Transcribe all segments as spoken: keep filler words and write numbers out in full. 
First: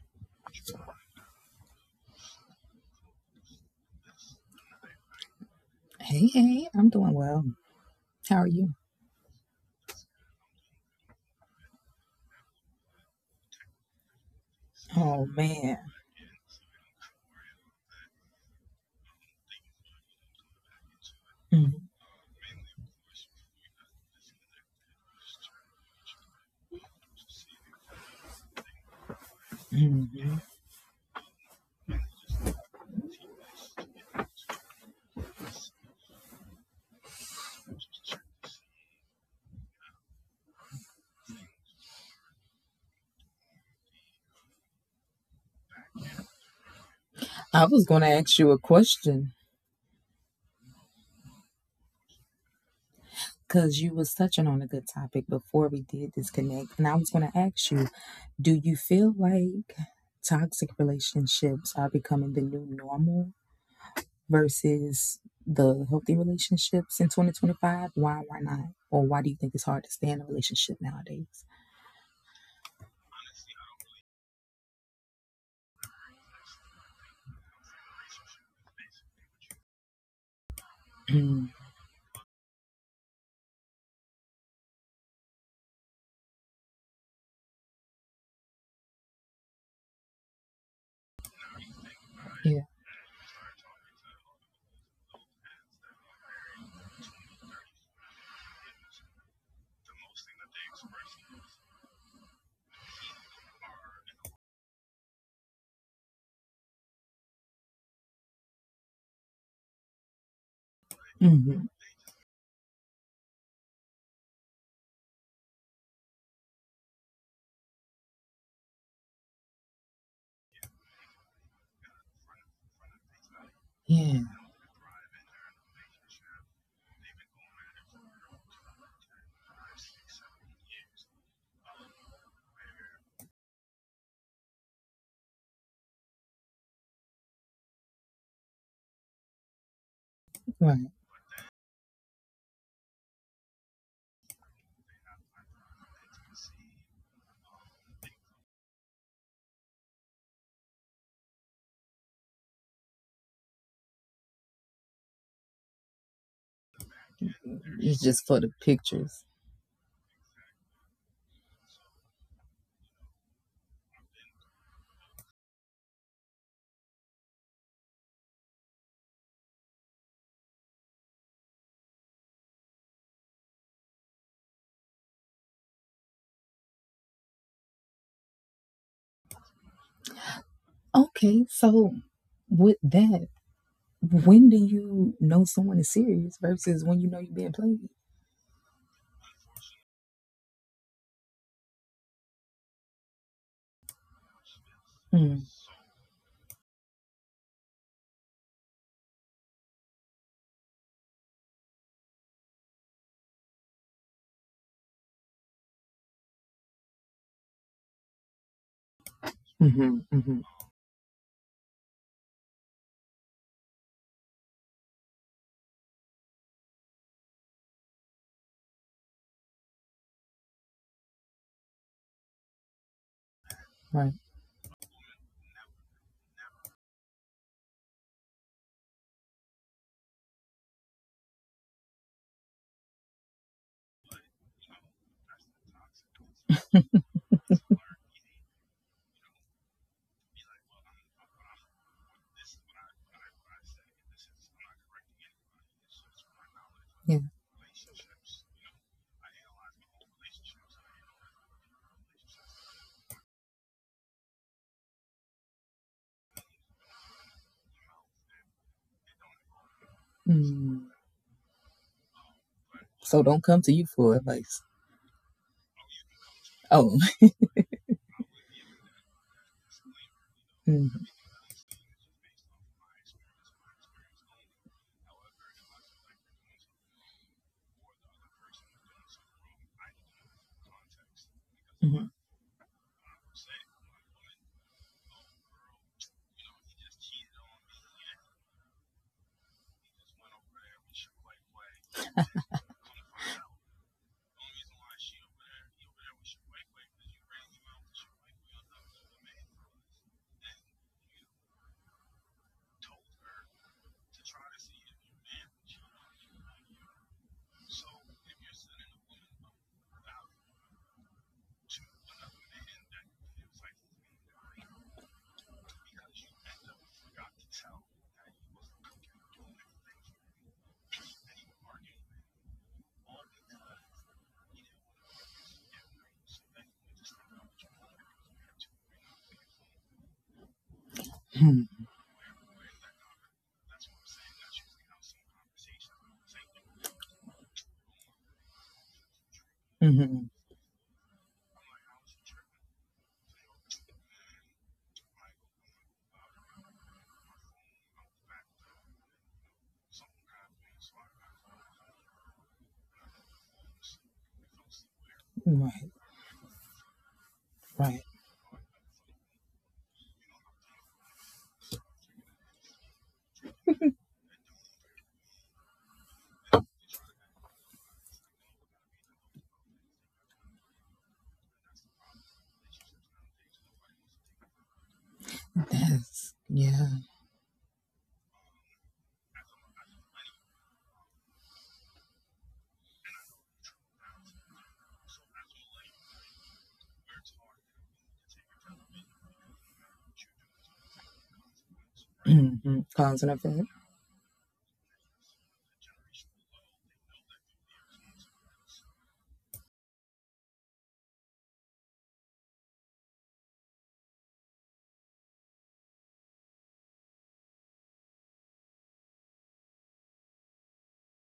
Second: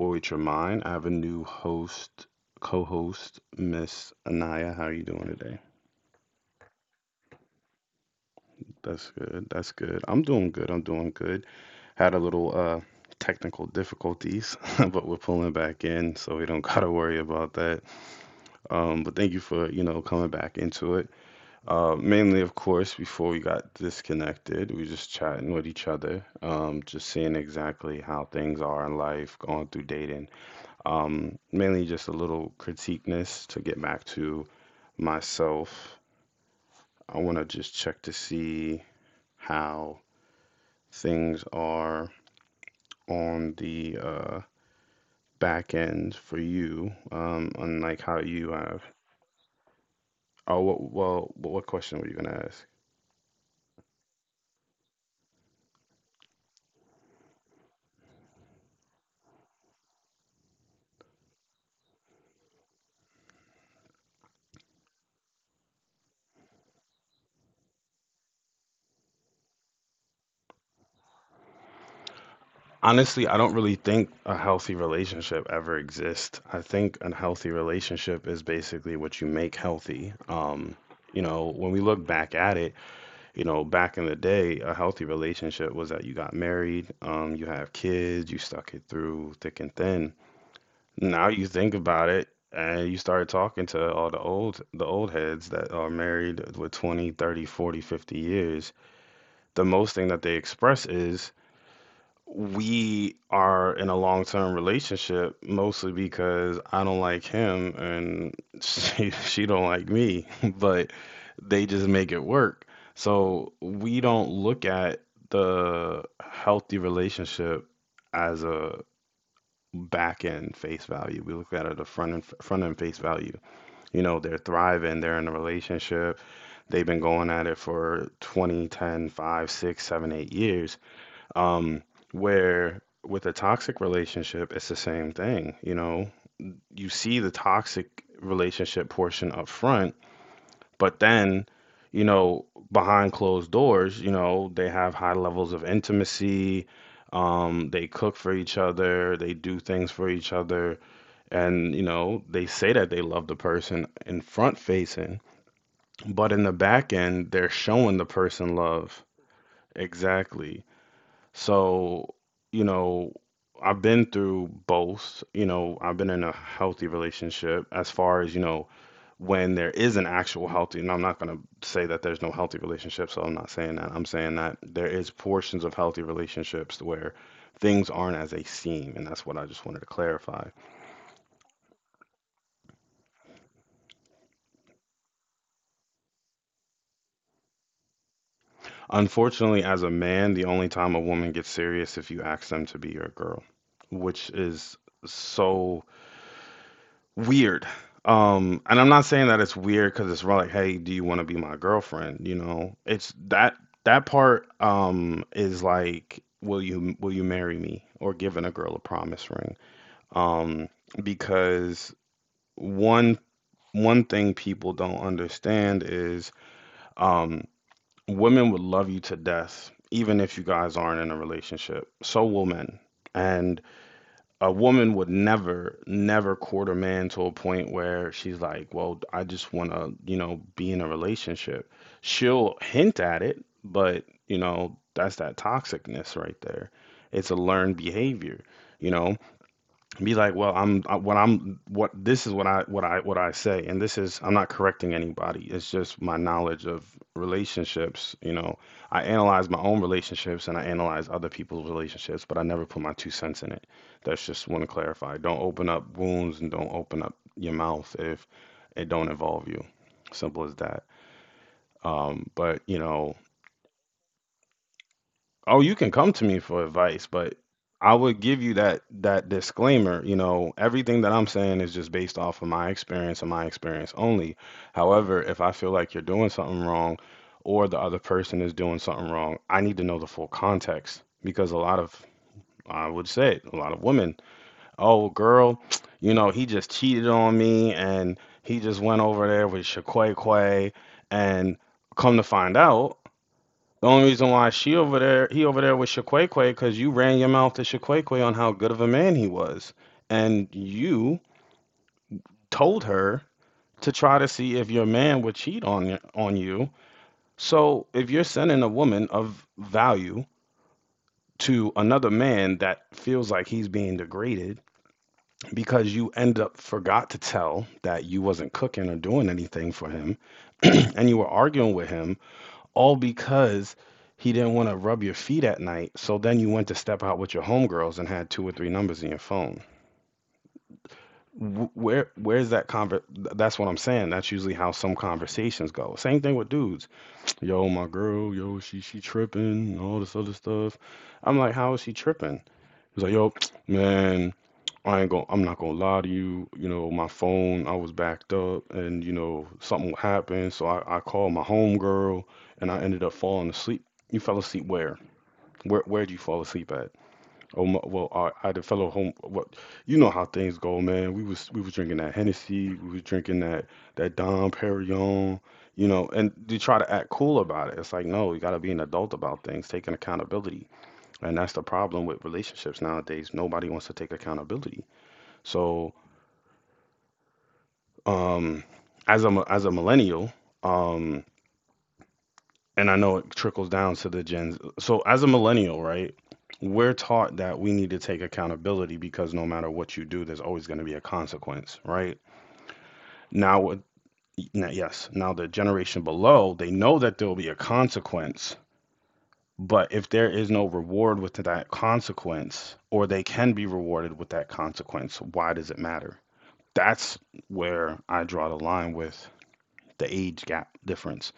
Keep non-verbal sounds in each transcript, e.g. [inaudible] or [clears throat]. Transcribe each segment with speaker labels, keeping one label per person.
Speaker 1: Corey Tremine. I have a new host, co-host, Miss Anaya. How are you doing today?
Speaker 2: Hey, hey, I'm doing well. How are you?
Speaker 1: That's good. That's good. I'm doing good. I'm doing good. Had a little uh technical difficulties, [laughs] but we're
Speaker 2: Oh
Speaker 1: pulling back
Speaker 2: man,
Speaker 1: in, so we don't [laughs] gotta worry about that. Um, but thank you for you know coming back into it.
Speaker 2: mhm.
Speaker 1: Uh, mainly, of course, before we got disconnected, we just chatting with each other, um, just seeing exactly how things are in life, going through dating, um, mainly just a little critiqueness to get back to myself. I want to just check to see how things are on the uh, back end for you, um,
Speaker 2: I was
Speaker 1: unlike
Speaker 2: going to
Speaker 1: how
Speaker 2: ask you
Speaker 1: you
Speaker 2: a
Speaker 1: have.
Speaker 2: question
Speaker 1: Oh, what, well, what what question were you gonna ask?
Speaker 2: because you was touching on a good topic before we did disconnect, and I was going to ask you, do you feel like toxic relationships are becoming the new normal versus the healthy relationships in twenty twenty-five? Why, why not? Or why do you think it's hard to stay in a relationship nowadays?
Speaker 1: Honestly, I don't really think a healthy relationship ever exists. I think a healthy relationship is basically what you make healthy. Um, you
Speaker 2: Mm,
Speaker 1: know, when we look back at it, you know, back in the day, a healthy relationship was that you got married, um, you have kids, you stuck it through thick and thin. Now you think about it
Speaker 2: yeah,
Speaker 1: and you start talking to all the old the old heads that are married with twenty, thirty, forty, fifty years. The most thing that they express is we are in a long term relationship mostly because I don't like him and she, [laughs] she don't like me, [laughs] but
Speaker 2: hmm,
Speaker 1: they just make it work. So we don't look at the healthy relationship as a back end face value. We look at it a front end front end face value. You
Speaker 2: yeah,
Speaker 1: know, they're thriving, they're in a relationship, they've been going at it for twenty, ten, five, six, seven, eight years, um, where with a toxic relationship, it's the same thing. You know, you see the toxic relationship portion up front,
Speaker 2: right.
Speaker 1: but then, you know, behind closed doors, you know, they have high levels of intimacy. Um, they cook for each other. They do things for each other. And, you know, they say that they love the person in front facing, but in the back end, they're showing
Speaker 2: It's
Speaker 1: the
Speaker 2: just for the
Speaker 1: person love.
Speaker 2: pictures.
Speaker 1: Exactly. So, you know, I've been through both. You know, I've been in a healthy relationship as far as, you know, when there is an actual healthy, and I'm not going to say that there's no healthy relationship, so I'm not saying that. I'm saying that there is portions of healthy relationships where things aren't as they seem, and that's what I just wanted to clarify.
Speaker 2: Okay, so with that, when do you know someone is serious versus when you know you're being played?
Speaker 1: Unfortunately, as a man, the only time a woman gets serious if you ask them to be your girl, which is
Speaker 2: Mm.
Speaker 1: so weird. Um, and I'm not saying that it's weird because it's like, hey, do you want to be my girlfriend? You know, it's that that part um is like, will you will you marry me or giving a girl a promise ring?
Speaker 2: Mm-hmm, mm-hmm,
Speaker 1: Um, because one one thing people don't understand is um women would love you to death even if you guys aren't in a relationship. So will men. And
Speaker 2: right.
Speaker 1: a woman would never, never court a man to a point where she's like, well, I just want to, you know, be in a relationship. She'll hint at it, but, you know, that's that toxicness right there. It's a learned behavior, you know? Be like, well, I'm I, what I'm what this is what I what I what I say, and this is I'm not correcting anybody. It's just my knowledge of
Speaker 2: Yeah.
Speaker 1: relationships. You know, I analyze my own relationships and I analyze other people's relationships, but I never put my two cents in it. That's just want to clarify. Don't open up wounds and don't open up your mouth if it don't involve you. Simple as
Speaker 2: Mm.
Speaker 1: that. Um, but you know,
Speaker 2: So don't come to you for advice.
Speaker 1: Oh, you can come to me for
Speaker 2: Oh.
Speaker 1: advice, but I would give you that that disclaimer, you know,
Speaker 2: [laughs] hmm,
Speaker 1: everything that I'm saying is just based off of my experience and my experience only. However, if I feel like you're doing something wrong or the other person is doing something wrong, I need to know the full context because a lot of, I would say it, a lot of women, oh girl, [tsk] you know, he just cheated on me and he just went over there with Shaquay Quay, and come to find out the only reason why she over there, he over there with Shaquaquay, because you ran your mouth to Shaquaquay on how good of a man he was, and you told her to try to see if your man would cheat on y- on you. So if you're sending a woman of value to another man that feels like he's being degraded because you end up forgot to tell that you wasn't cooking or doing anything for him, [clears throat] and you were arguing with him all because he didn't want to rub your feet at night. So then you went to step out with your homegirls and had two or three numbers in your phone.
Speaker 2: hmm,
Speaker 1: Where where's that conver? That's what I'm saying. That's usually how some conversations go. Same thing with dudes. Yo, my girl. Yo, she she tripping. All this
Speaker 2: hmm.
Speaker 1: other stuff. I'm like, how is she tripping? He's like, yo, man. I ain't going I'm not gonna lie to you. You know, my phone, I was backed up, and you know, something happened. So I, I called my homegirl, and I ended up falling asleep. You fell asleep where? Where
Speaker 2: Right.
Speaker 1: where do you fall asleep at? Oh my,
Speaker 2: Right.
Speaker 1: well, I, I had a fellow home. What, you know how things go, man. We was we was drinking that Hennessy. We was drinking that that Dom Perignon. You know, and you try to act cool about it. It's like no, you got to be an adult about things, taking accountability. And that's the problem with relationships nowadays. Nobody wants to take accountability. So,
Speaker 2: That's yeah.
Speaker 1: um, as a mi- as a millennial, um, and I know it trickles down to the gens. So as a millennial, right, we're taught that we need to take accountability because no matter what you do, there's always going to be a consequence, right?
Speaker 2: Mm-hmm. Cause and effect.
Speaker 1: Now, with- now, yes, now the generation below, they know that there will be a consequence, but if there is no reward with that consequence, or they can be rewarded with that consequence, why does it matter? That's where I draw the line with the age gap difference.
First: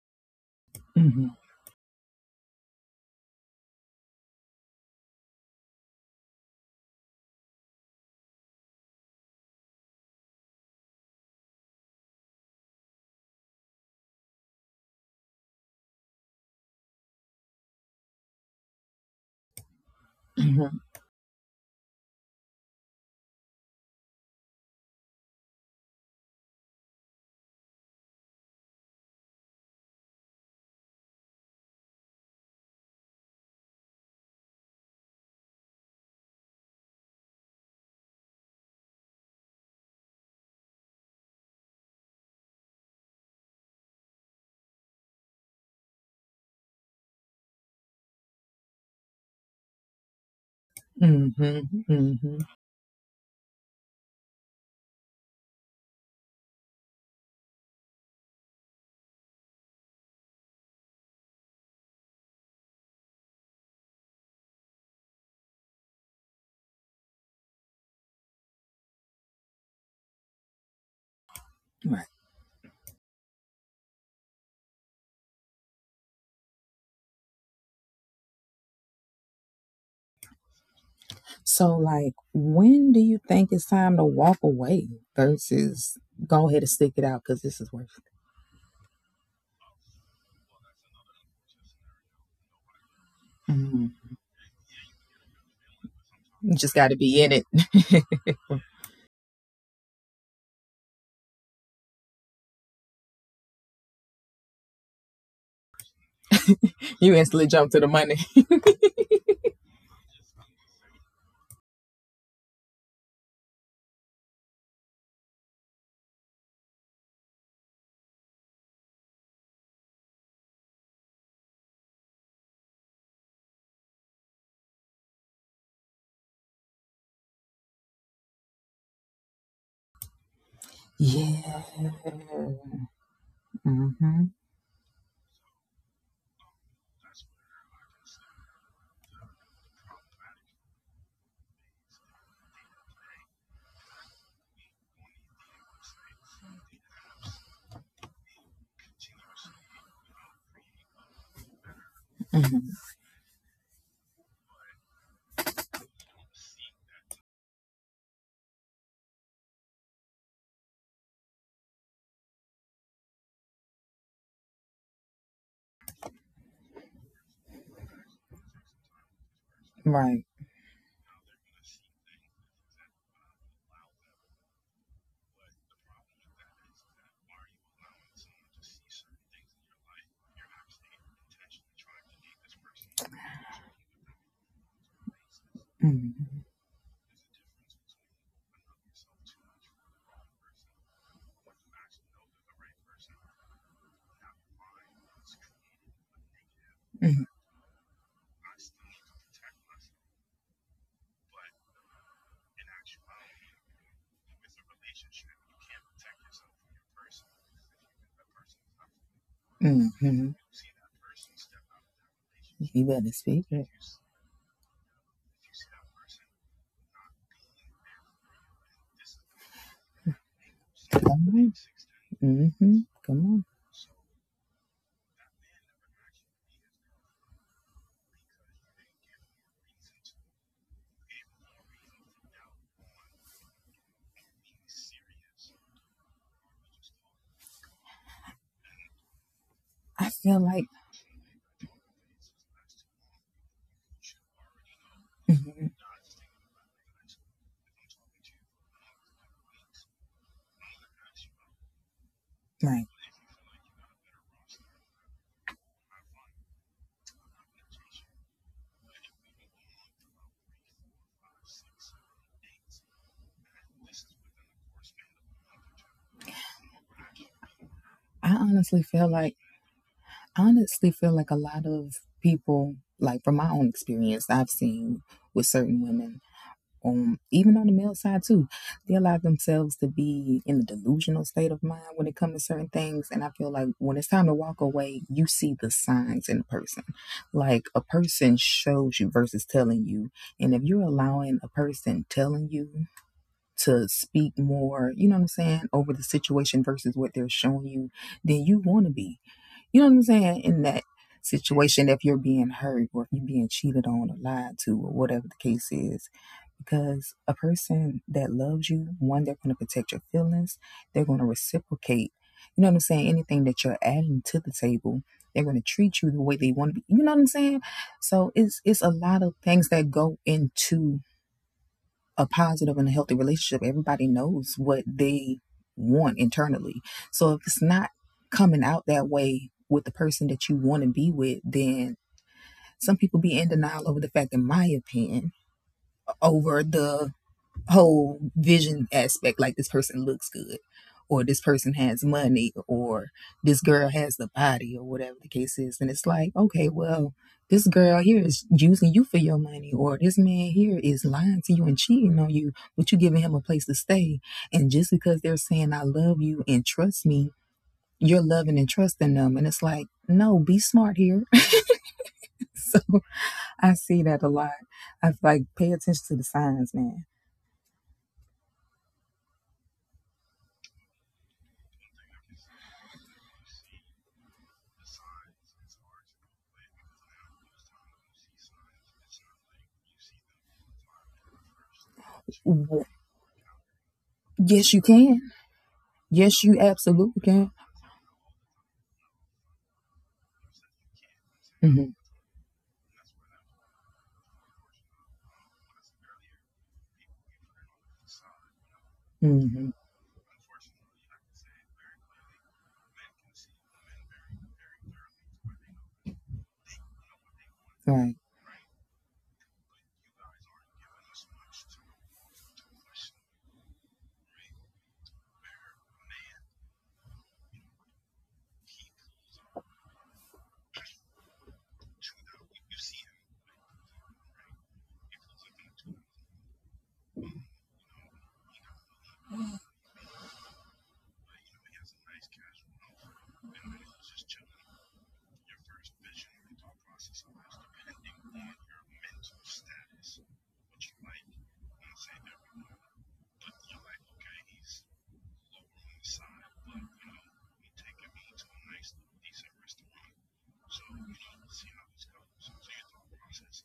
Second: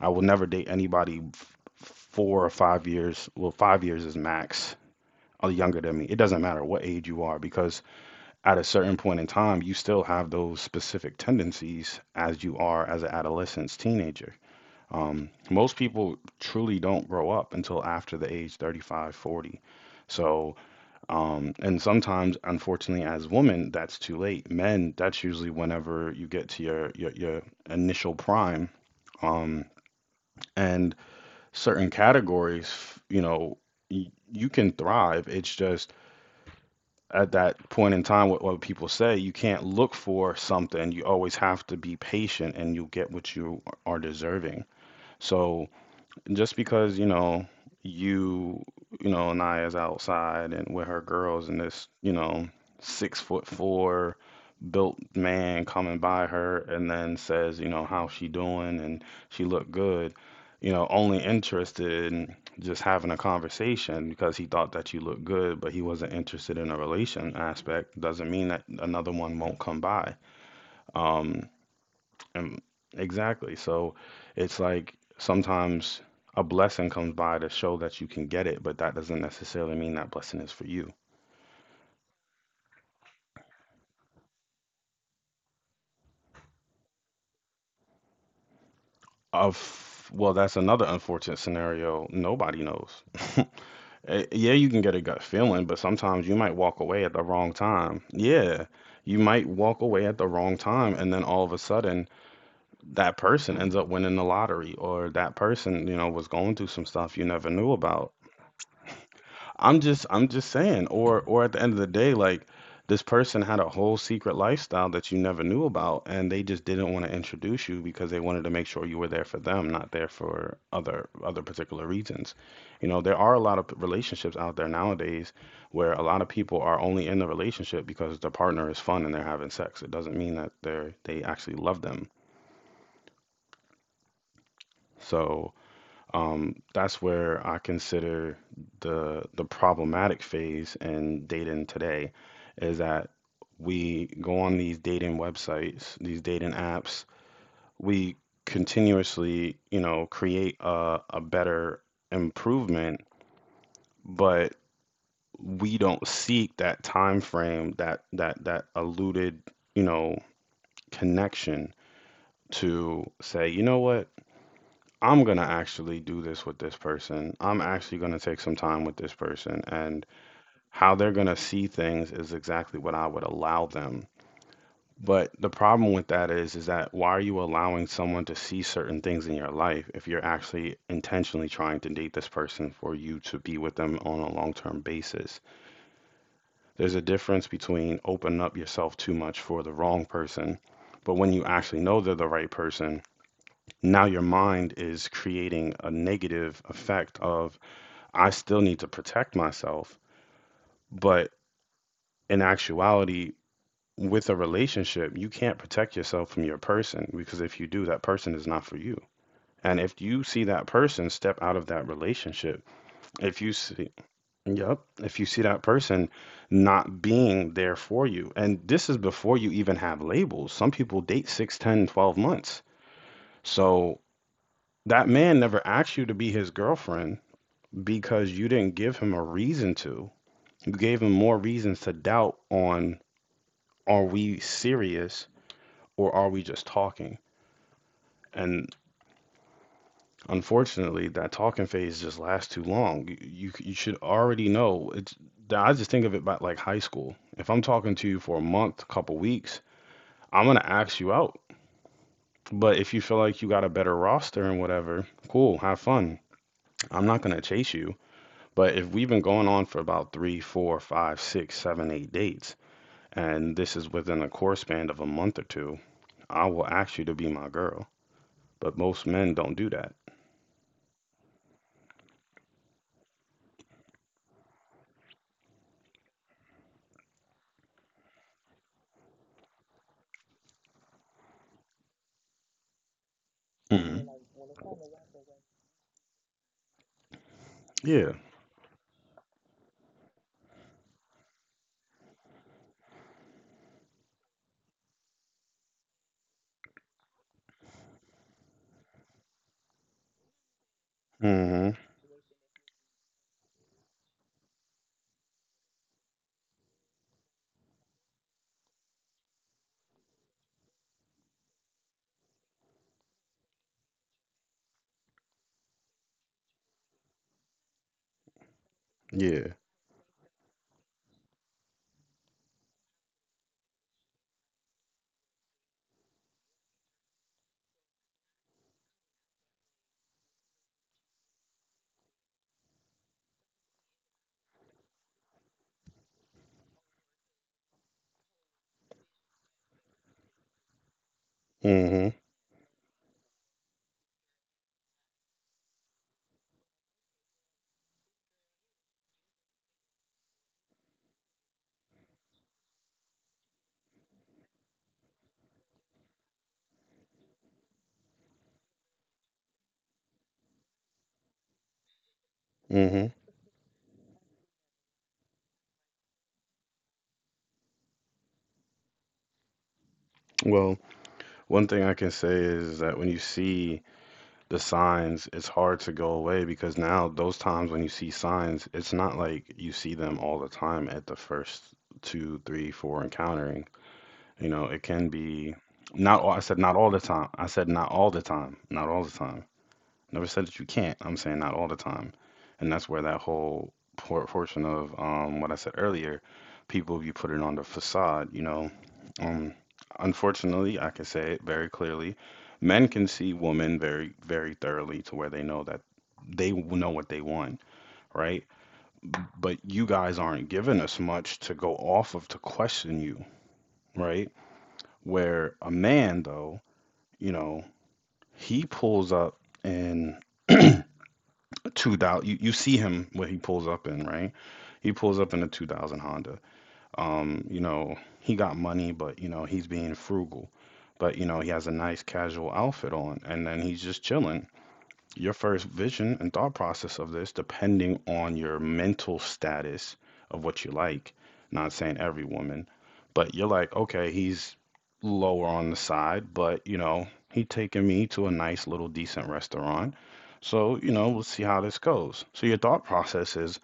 Speaker 1: I will never date anybody
Speaker 2: Hmm,
Speaker 1: f- four or five years. Well, five years is max. Or younger than me. It doesn't matter what age you are because at a certain point in time, you still have those specific tendencies as you are as an adolescent, teenager. Um, most people truly don't grow up until after the age thirty-five, forty. So,
Speaker 2: hmm,
Speaker 1: um, and sometimes, unfortunately, as women, that's too late. Men, that's usually whenever you get to your your, your initial prime. Um, and certain categories, you know, y- you can thrive. It's just at that point in time, what, what people say, you can't look for something. You always have to be patient and you'll get what you are deserving. So just because you know you you know Naya's outside and with her
Speaker 2: hmm,
Speaker 1: girls and this
Speaker 2: hmm.
Speaker 1: you know six foot four built man coming by her and then says you know how she doing, and she looked good, you know, only interested in just having a conversation because he thought that you looked good but he wasn't interested in a relation aspect doesn't mean that another one won't come by. Um
Speaker 2: Right.
Speaker 1: um, exactly. So it's like sometimes a blessing comes by to show that you can get it, but that doesn't necessarily mean that blessing is for you.
Speaker 2: So like, when do you think it's time to walk away versus go ahead and stick it out because this is worth
Speaker 1: Of well, that's another unfortunate scenario. Nobody knows. [laughs]
Speaker 2: it? Mm.
Speaker 1: Eh, yeah, you can get a gut feeling, but sometimes you
Speaker 2: You
Speaker 1: might
Speaker 2: just
Speaker 1: walk
Speaker 2: got to
Speaker 1: away at the
Speaker 2: be in it.
Speaker 1: wrong time. Yeah, you might walk away at the wrong time, and then all of a sudden, that person ends up winning the lottery, or that person, you know, was going through some
Speaker 2: [laughs] you
Speaker 1: stuff you
Speaker 2: instantly
Speaker 1: never
Speaker 2: jump
Speaker 1: knew
Speaker 2: to the
Speaker 1: about.
Speaker 2: money. [laughs]
Speaker 1: I'm just I'm just saying, or or at the end of the day, like this person had a whole secret lifestyle that you never knew about, and they just didn't want to introduce you because they wanted to make sure you were there for them, not there for other other particular reasons. You know, there are a lot of relationships out there nowadays where a lot of people are only in the relationship because their partner is fun and they're having sex. It doesn't mean that they're they
Speaker 2: yeah.
Speaker 1: actually love them.
Speaker 2: Mm-hmm.
Speaker 1: So um, that's where I consider the the problematic phase in dating today is that we go on these dating websites, these dating apps, we continuously, you know, create a, a better
Speaker 2: Hmm.
Speaker 1: improvement, but we don't seek that time frame, that that that eluded, you know, connection to say, you know what, I'm going to actually do this with this person. I'm actually going to take some time with this person. And
Speaker 2: Right.
Speaker 1: how they're going to see things is exactly what I would allow them. But the problem with that is, is that why are you allowing someone to see certain things in your life if you're actually intentionally trying to date this person for you to be with them on a long-term basis?
Speaker 2: Mm-hmm.
Speaker 1: There's a difference between opening up yourself too much for the wrong person, but when you actually know they're the right person, now your mind is creating a negative effect of I still need to protect myself. But in actuality, with a relationship, you can't protect yourself from your person because if you do, that person is not for you. And if you
Speaker 2: Hmm.
Speaker 1: see that person step out of that relationship,
Speaker 2: You better
Speaker 1: if
Speaker 2: speak
Speaker 1: you
Speaker 2: it.
Speaker 1: see, yep, if you see that person not being there for you, and this is before you even have labels. Some people date
Speaker 2: Come on.
Speaker 1: six, ten, twelve months.
Speaker 2: Mm-hmm. Come on.
Speaker 1: So that man never asked you to be his girlfriend because you didn't give him a reason to gave him more reasons to doubt on are we serious or are we just talking? And
Speaker 2: I feel like,
Speaker 1: unfortunately, that talking phase just lasts too long. You, you, you should already know. It's,
Speaker 2: mhm,
Speaker 1: I just think of it about like high school. If I'm talking to you for a month, a couple weeks, I'm going to ask you out. But
Speaker 2: like,
Speaker 1: if you feel like you got a better roster and whatever, cool, have fun. I'm not going to chase you. But if we've been going on for about three, four, five, six, seven, eight dates, and this is within a course span of a month or two, I will ask you to be my girl.
Speaker 2: I
Speaker 1: But
Speaker 2: honestly
Speaker 1: most
Speaker 2: feel
Speaker 1: men
Speaker 2: like,
Speaker 1: don't do that.
Speaker 2: honestly feel like a lot of people, like from my own experience, I've seen with certain women, um, even on the male side too, they allow themselves to be in a delusional state of mind when it comes to certain things. And I feel like when it's
Speaker 1: Mhm.
Speaker 2: time to walk away, you see the signs in a person. Like, a
Speaker 1: Yeah.
Speaker 2: person shows you versus telling you. And if you're allowing a person telling you to speak more, you know what I'm saying, over the situation versus what they're showing you, then you want to be. You know what I'm saying? In that
Speaker 1: Hmm.
Speaker 2: situation, if you're being hurt or if you're being cheated on or lied to or whatever the case is, because a person that loves you, one, they're going to protect your feelings, they're going to reciprocate. You know what I'm saying? Anything that you're adding to the table, they're going to treat you the way they want to be. You know what I'm saying? So it's it's a lot of
Speaker 1: Yeah.
Speaker 2: things that go into a positive and a healthy relationship. Everybody knows what they want internally. So if it's not coming out that way with the person that you want to be with, then some people be in denial over the fact, in my opinion, over the whole vision aspect, like this person looks good, or this person has
Speaker 1: Hmm.
Speaker 2: money, or this girl has the body, or whatever the case is. And it's like, okay, well, this girl here is using you for your money, or this man here is lying to you and cheating on you, but you giving him a place to stay. And just because they're saying I love you and trust me, you're loving and trusting them, and it's like, no, be smart here. [laughs] so
Speaker 1: Hmm.
Speaker 2: I see that a lot. I feel like, pay attention to the signs, man.
Speaker 1: Well, one thing I can say is that when you see the signs, it's hard to go away because now those times when you see signs, it's not like you see them all the time at the first two, three, four encountering. You know,
Speaker 2: Yes,
Speaker 1: it
Speaker 2: you
Speaker 1: can
Speaker 2: can.
Speaker 1: be not all, I
Speaker 2: Yes,
Speaker 1: said
Speaker 2: you
Speaker 1: not all the
Speaker 2: absolutely
Speaker 1: time. I
Speaker 2: can.
Speaker 1: said not all the time. Not all the time. Never said that you can't. I'm saying not all the
Speaker 2: Mm-hmm.
Speaker 1: time. And that's where that whole por- portion of um, what I said earlier, people, you put it on the facade, you know. Um,
Speaker 2: Mm-hmm.
Speaker 1: unfortunately, I can say it very clearly. Men can see women very, very thoroughly to where they know that they know what they want,
Speaker 2: Right.
Speaker 1: right? But you guys aren't giving us much to go off of to question you, right? Where a man, though, you know, he pulls up and [clears throat] two thousand. You, you see him what he pulls up in, right? He pulls up in a two thousand Honda. Um, you know, he got money, but you know he's being frugal. But you know he has a nice casual outfit on, and then he's just chilling your first vision and thought process of this, depending on your mental status of what you like. Not saying every woman, but you're like, okay, he's lower on the side, but you know, he taking me to a nice little decent restaurant. So, you know, we'll see how this goes. So your thought process is,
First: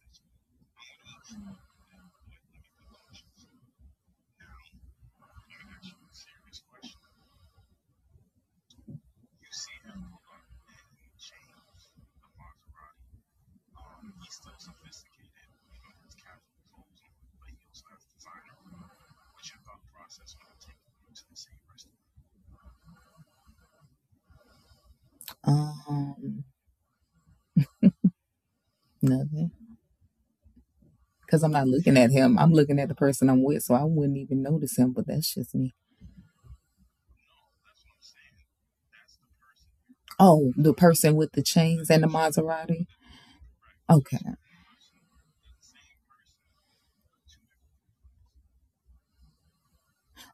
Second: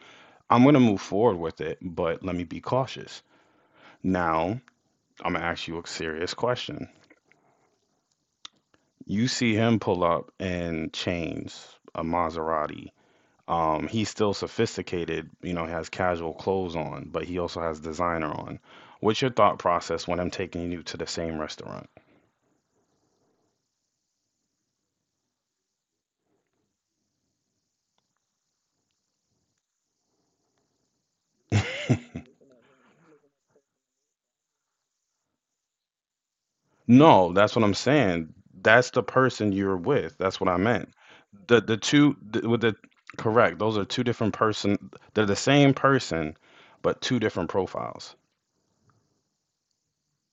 Speaker 1: I'm gonna move forward with it, but let me be cautious. Now, I'm gonna ask you a serious question. You see him pull up in chains, a Maserati. Um, he's still sophisticated, you know, has casual clothes on, but he also has designer on. What's your thought process when I'm taking you to the same restaurant?
Speaker 2: Um, nothing. Because I'm not looking at
Speaker 1: [laughs]
Speaker 2: him. I'm looking at the person I'm with, so I wouldn't even notice him, but that's just me.
Speaker 1: No, that's what I'm saying. That's the person you're with. That's what
Speaker 2: Oh,
Speaker 1: I
Speaker 2: the
Speaker 1: meant.
Speaker 2: person with the
Speaker 1: The the
Speaker 2: chains and the
Speaker 1: two the, with the
Speaker 2: Maserati?
Speaker 1: correct. Those are two different
Speaker 2: Okay.
Speaker 1: person. They're the same person, but two different profiles.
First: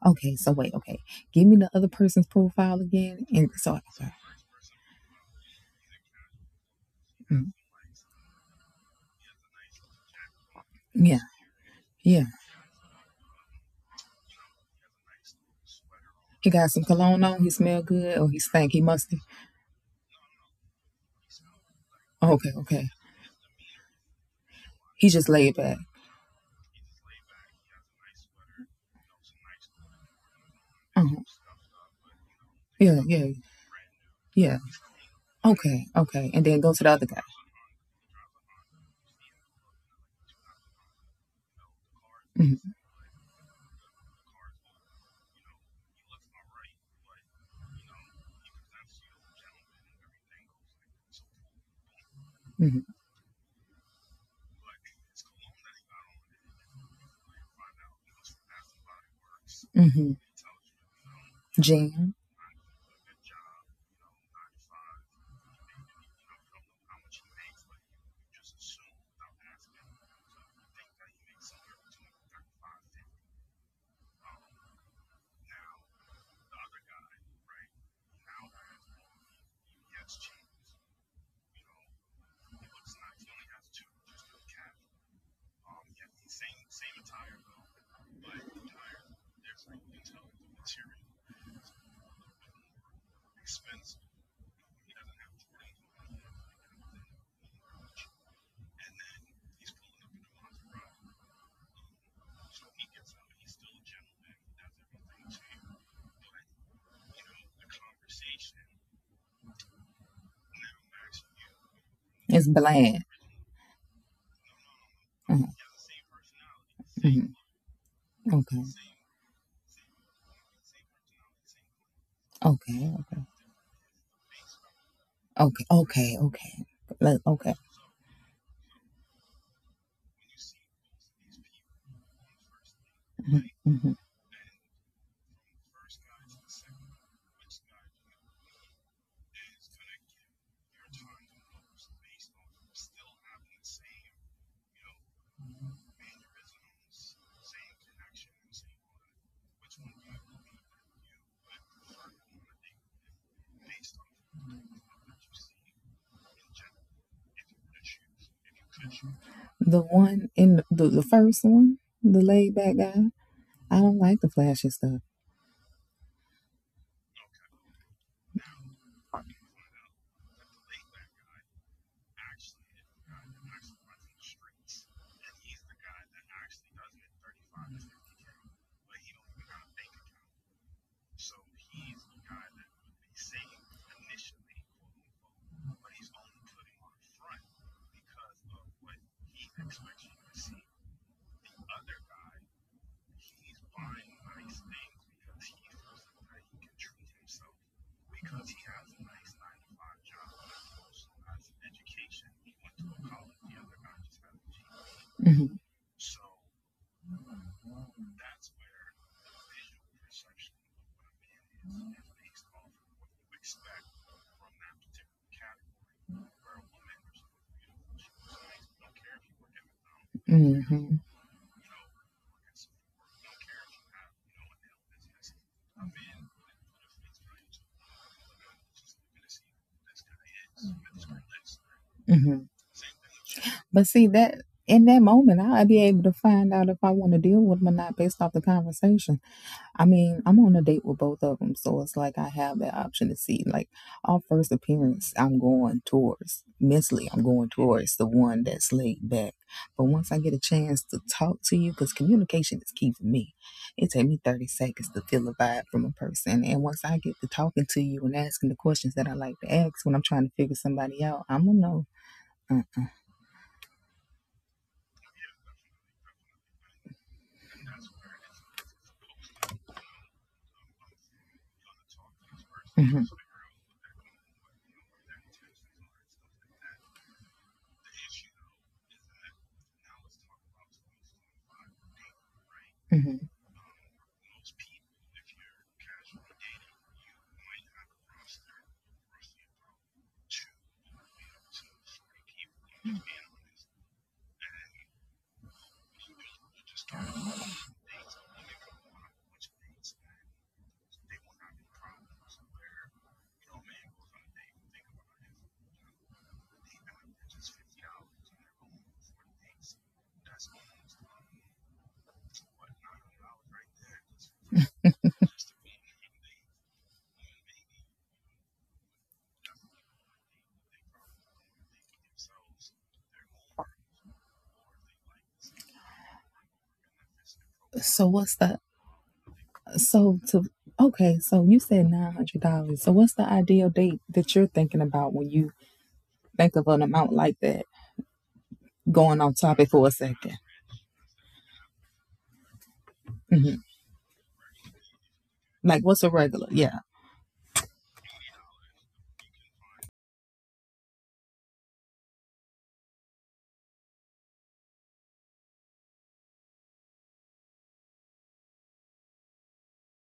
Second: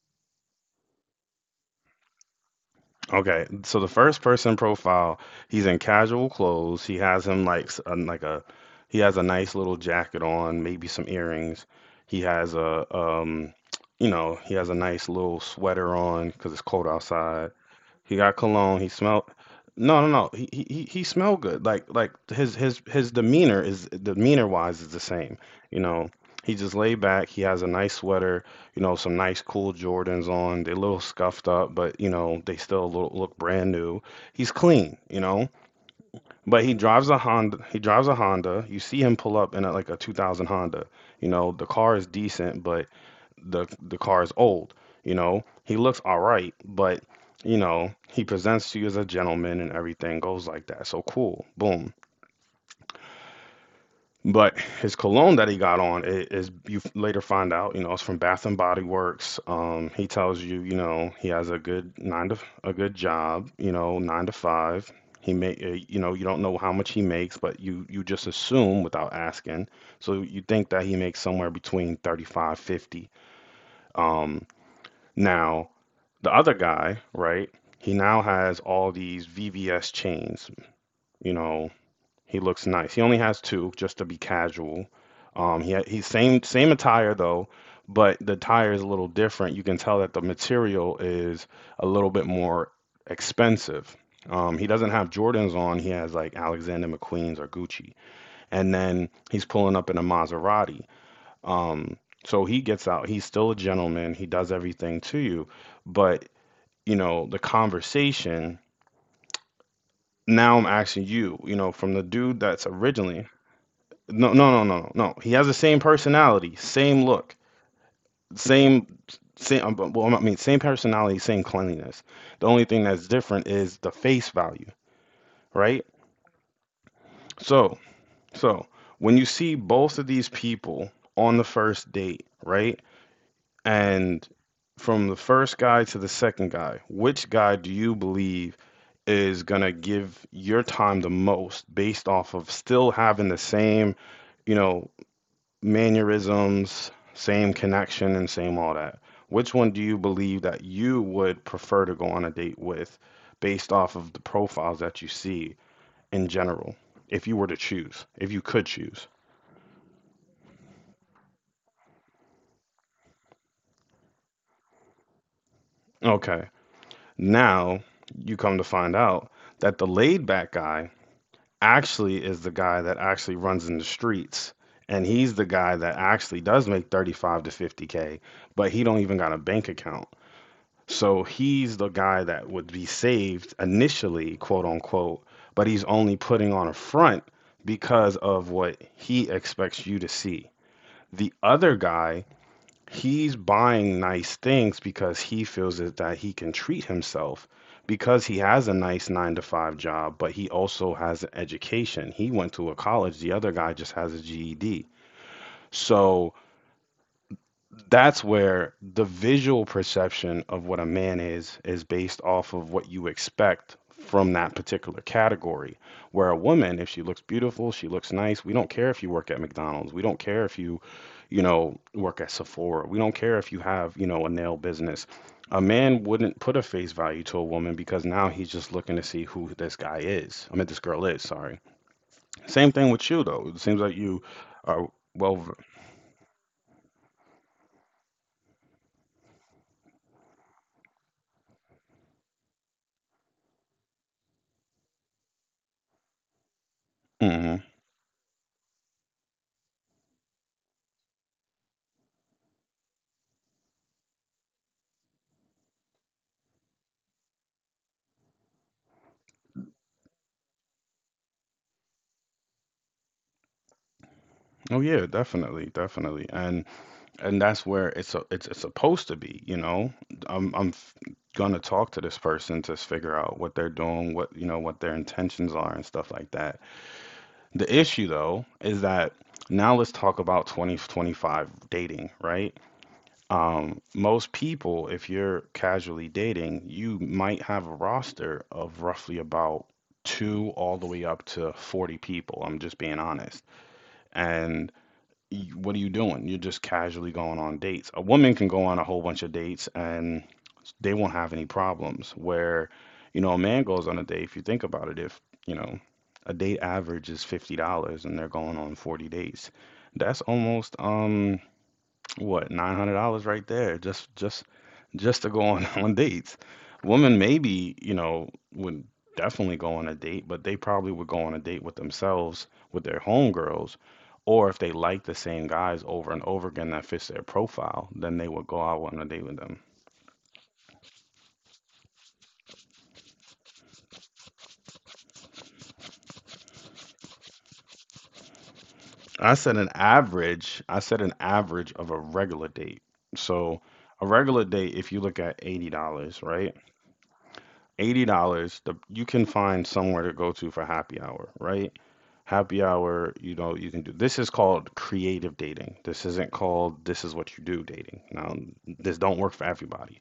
Speaker 2: Okay. So wait, okay. Give me the other person's profile again.
Speaker 1: Okay,
Speaker 2: And
Speaker 1: so
Speaker 2: so,
Speaker 1: the
Speaker 2: so—
Speaker 1: first person profile, he's in casual clothes. He has him
Speaker 2: mm,
Speaker 1: like s- uh, like a he has a nice little jacket on, maybe some
Speaker 2: yeah,
Speaker 1: earrings. He
Speaker 2: yeah.
Speaker 1: has a um [tsk] you know, he has a nice little sweater on
Speaker 2: He
Speaker 1: because it's
Speaker 2: got some
Speaker 1: cold
Speaker 2: cologne on. He
Speaker 1: outside.
Speaker 2: smell
Speaker 1: He
Speaker 2: good. Or
Speaker 1: got
Speaker 2: he stank.
Speaker 1: cologne.
Speaker 2: He
Speaker 1: He
Speaker 2: musty.
Speaker 1: smelled. No, no, no. He he he he smelled good. Like like
Speaker 2: Okay,
Speaker 1: his his
Speaker 2: okay.
Speaker 1: his demeanor is demeanor wise is the
Speaker 2: He just
Speaker 1: same.
Speaker 2: laid
Speaker 1: You
Speaker 2: back.
Speaker 1: know, he just laid back. He has a nice sweater. You know, some nice cool Jordans on. They're a little
Speaker 2: Uh-huh.
Speaker 1: scuffed up, but you know they still
Speaker 2: Yeah,
Speaker 1: look,
Speaker 2: yeah,
Speaker 1: look brand new. He's
Speaker 2: yeah.
Speaker 1: clean. You know,
Speaker 2: Okay, okay. And then
Speaker 1: but
Speaker 2: go
Speaker 1: he
Speaker 2: to the other
Speaker 1: drives a
Speaker 2: guy.
Speaker 1: Honda. He drives a Honda. You see him pull up in a, like a two thousand Honda. You know, the car is
Speaker 2: Mm
Speaker 1: decent,
Speaker 2: hmm.
Speaker 1: but the the car is old. You know, he looks all right, but you know, he presents to you as a gentleman and everything goes like that. So cool, boom.
Speaker 2: Hmm.
Speaker 1: But his cologne that he got on i- is you f- later find out, you know, it's from Bath and Body Works. Um, he
Speaker 2: Hmm.
Speaker 1: tells you, you know, he has a good
Speaker 2: Jim
Speaker 1: nine to a good job, you know, nine to five. He may, uh, you know, you don't know how much he makes, but you you just assume without asking. So you think that he makes somewhere between thirty-five, fifty. Um. Now, the other guy, right? He now has all these V V S chains. You know, he looks nice. He only has two, just to be casual. Um, he ha- he's same same attire though, but the attire is a little different. You can tell that the material is a little bit more expensive. Um, he doesn't have Jordans on. He has like Alexander McQueen's or Gucci, and then he's pulling up in a Maserati. Um, so he gets out. He's still a gentleman. He does everything to you, but you know, the conversation, now I'm asking you, you know, from the dude
Speaker 2: is
Speaker 1: that's
Speaker 2: bland.
Speaker 1: originally no, no, no, no, no. no. He has the same personality, same
Speaker 2: Mhm,
Speaker 1: look,
Speaker 2: mhm.
Speaker 1: same, same. um, but- Well, I mean, same personality, same cleanliness. The only thing
Speaker 2: Okay,
Speaker 1: that's different is the face value,
Speaker 2: okay,
Speaker 1: right?
Speaker 2: okay, okay, okay. Let— okay.
Speaker 1: So, so when you see both of these people on the first date, right,
Speaker 2: Mhm, mhm.
Speaker 1: and from the first guy to the second guy, which guy do you believe is going to give your time the most based off of still having the same, you know, mannerisms, same connection, and same all that? Which one do you believe that you would prefer to go on a date with based off of the profiles that you see in general, if you were to choose, if you could choose?
Speaker 2: The one in the, the, the first one, the laid back guy, I don't like the flashy stuff.
Speaker 1: Okay. Now you come to find out that the laid back guy actually is the guy that actually runs in the streets and he's the guy that actually does make thirty-five to fifty k but he don't even got a bank account so he's the guy that would be saved initially quote unquote but he's only putting on a front because of what he expects you to see the other guy He's buying nice things because he feels that, that he can treat himself because he has a nice nine to five job, but he also has an education. He went to a college, the other guy just has a G E D.
Speaker 2: Hmm.
Speaker 1: So that's where the visual perception of what a man is is based off of what you expect from that particular category. Where a woman, if she looks beautiful, she looks nice, we don't care if you work at McDonald's. We don't care if you,
Speaker 2: Hmm.
Speaker 1: you know, work at Sephora. We don't care if you have, you know, a nail business. A man wouldn't put a face value to a woman because now he's just looking to see who this guy is. I mean, this girl is, sorry.
Speaker 2: Hmm.
Speaker 1: Same thing with you, though. It seems
Speaker 2: But
Speaker 1: like
Speaker 2: see,
Speaker 1: you
Speaker 2: that
Speaker 1: are
Speaker 2: in that
Speaker 1: well.
Speaker 2: moment,
Speaker 1: v-
Speaker 2: I'll be able to find out if I want to deal with him or not based off the conversation. I mean, I'm on a date with both of them, so it's like I have that option to see. Like, our first appearance, I'm going towards mentally, I'm going
Speaker 1: mhm.
Speaker 2: towards the one that's laid back. But once I get a chance to talk to you, because communication is key for me, it take me thirty seconds to feel a vibe from a person. And once I get to talking to you and asking the questions that I like to ask when I'm trying to figure somebody out, I'm gonna know. Uh-uh.
Speaker 1: Oh, yeah, definitely, definitely. And and that's where it's a- it's it's supposed to be. You know, I'm I'm f- gonna talk to this person to s-
Speaker 2: Hmm.
Speaker 1: figure out what they're doing, what you know, what their intentions are, and stuff like that. The issue though is that now let's talk about twenty twenty-five dating, right?
Speaker 2: Hmm.
Speaker 1: Um, most people, if you're casually dating, you might have a roster of roughly about two all the way up to forty people. I'm just being honest, and y- what are you doing? You're just casually going on dates. A woman can go on a whole bunch of dates and they won't have any problems. Where, you know, a man goes on a date, if you think about it, if, you know, a date average is fifty dollars and they're going on forty dates, that's almost um what, nine hundred dollars right there, just just just to go on [laughs] on dates. Women, maybe you know would definitely go on a date, but they probably would go on a date with themselves, with their homegirls, or if they like the same guys over and over again that fits their profile,
Speaker 2: So
Speaker 1: then they
Speaker 2: what's
Speaker 1: would
Speaker 2: the
Speaker 1: go out on a date with them.
Speaker 2: So to Okay, so you said nine hundred dollars. So what's the ideal date that you're thinking about when you think of an amount like that? Going on
Speaker 1: i said an
Speaker 2: topic for a second.
Speaker 1: average i said an average of a regular date.
Speaker 2: Mm-hmm.
Speaker 1: So a regular date, if you look at
Speaker 2: Like, what's a
Speaker 1: eighty dollars,
Speaker 2: regular?
Speaker 1: right,
Speaker 2: Yeah.
Speaker 1: eighty dollars, the you can find somewhere to go to for happy hour, right? Happy hour, you know, you can do, this is called creative dating. This isn't called, this is what you do dating. Now, this don't work for everybody.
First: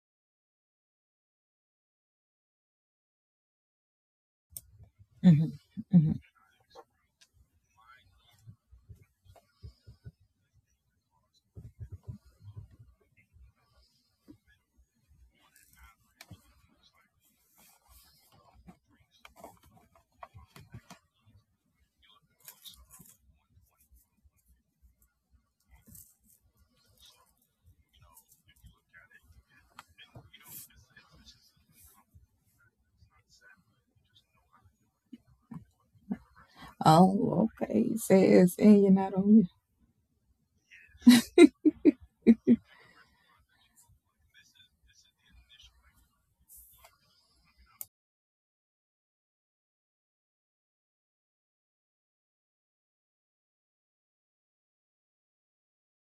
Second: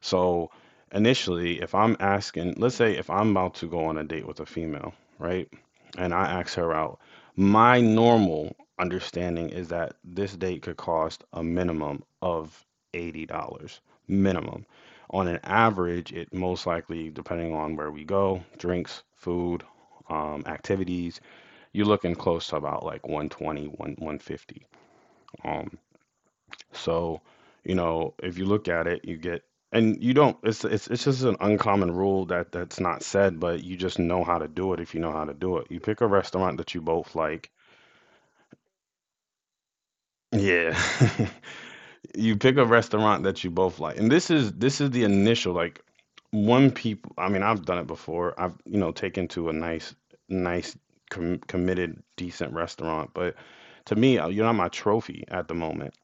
Speaker 1: So initially, if I'm asking, let's say if I'm about to go on a date with a female, right?
Speaker 2: Hmm.
Speaker 1: And
Speaker 2: Hmm.
Speaker 1: I ask her out, my normal understanding is that this date could cost a minimum of eighty dollars minimum. On an average, it most likely, depending on where we go, drinks, food, um, activities, you're looking close to about like one twenty, one, one fifty. Um, so, you know, if you look at it, you get, and you don't, it's it's it's just an uncommon rule that that's not said, but you just know how to do it if you know how to do it. You pick a restaurant that you both like.
Speaker 2: Oh, okay. Says and you're not on
Speaker 1: Yeah. [laughs] You pick a restaurant that you both like. And this is this is the initial, like, one people, I mean, I've done it before. I've, you know, taken to a nice nice com committed decent restaurant, but to me, uh, you're not my trophy at the moment.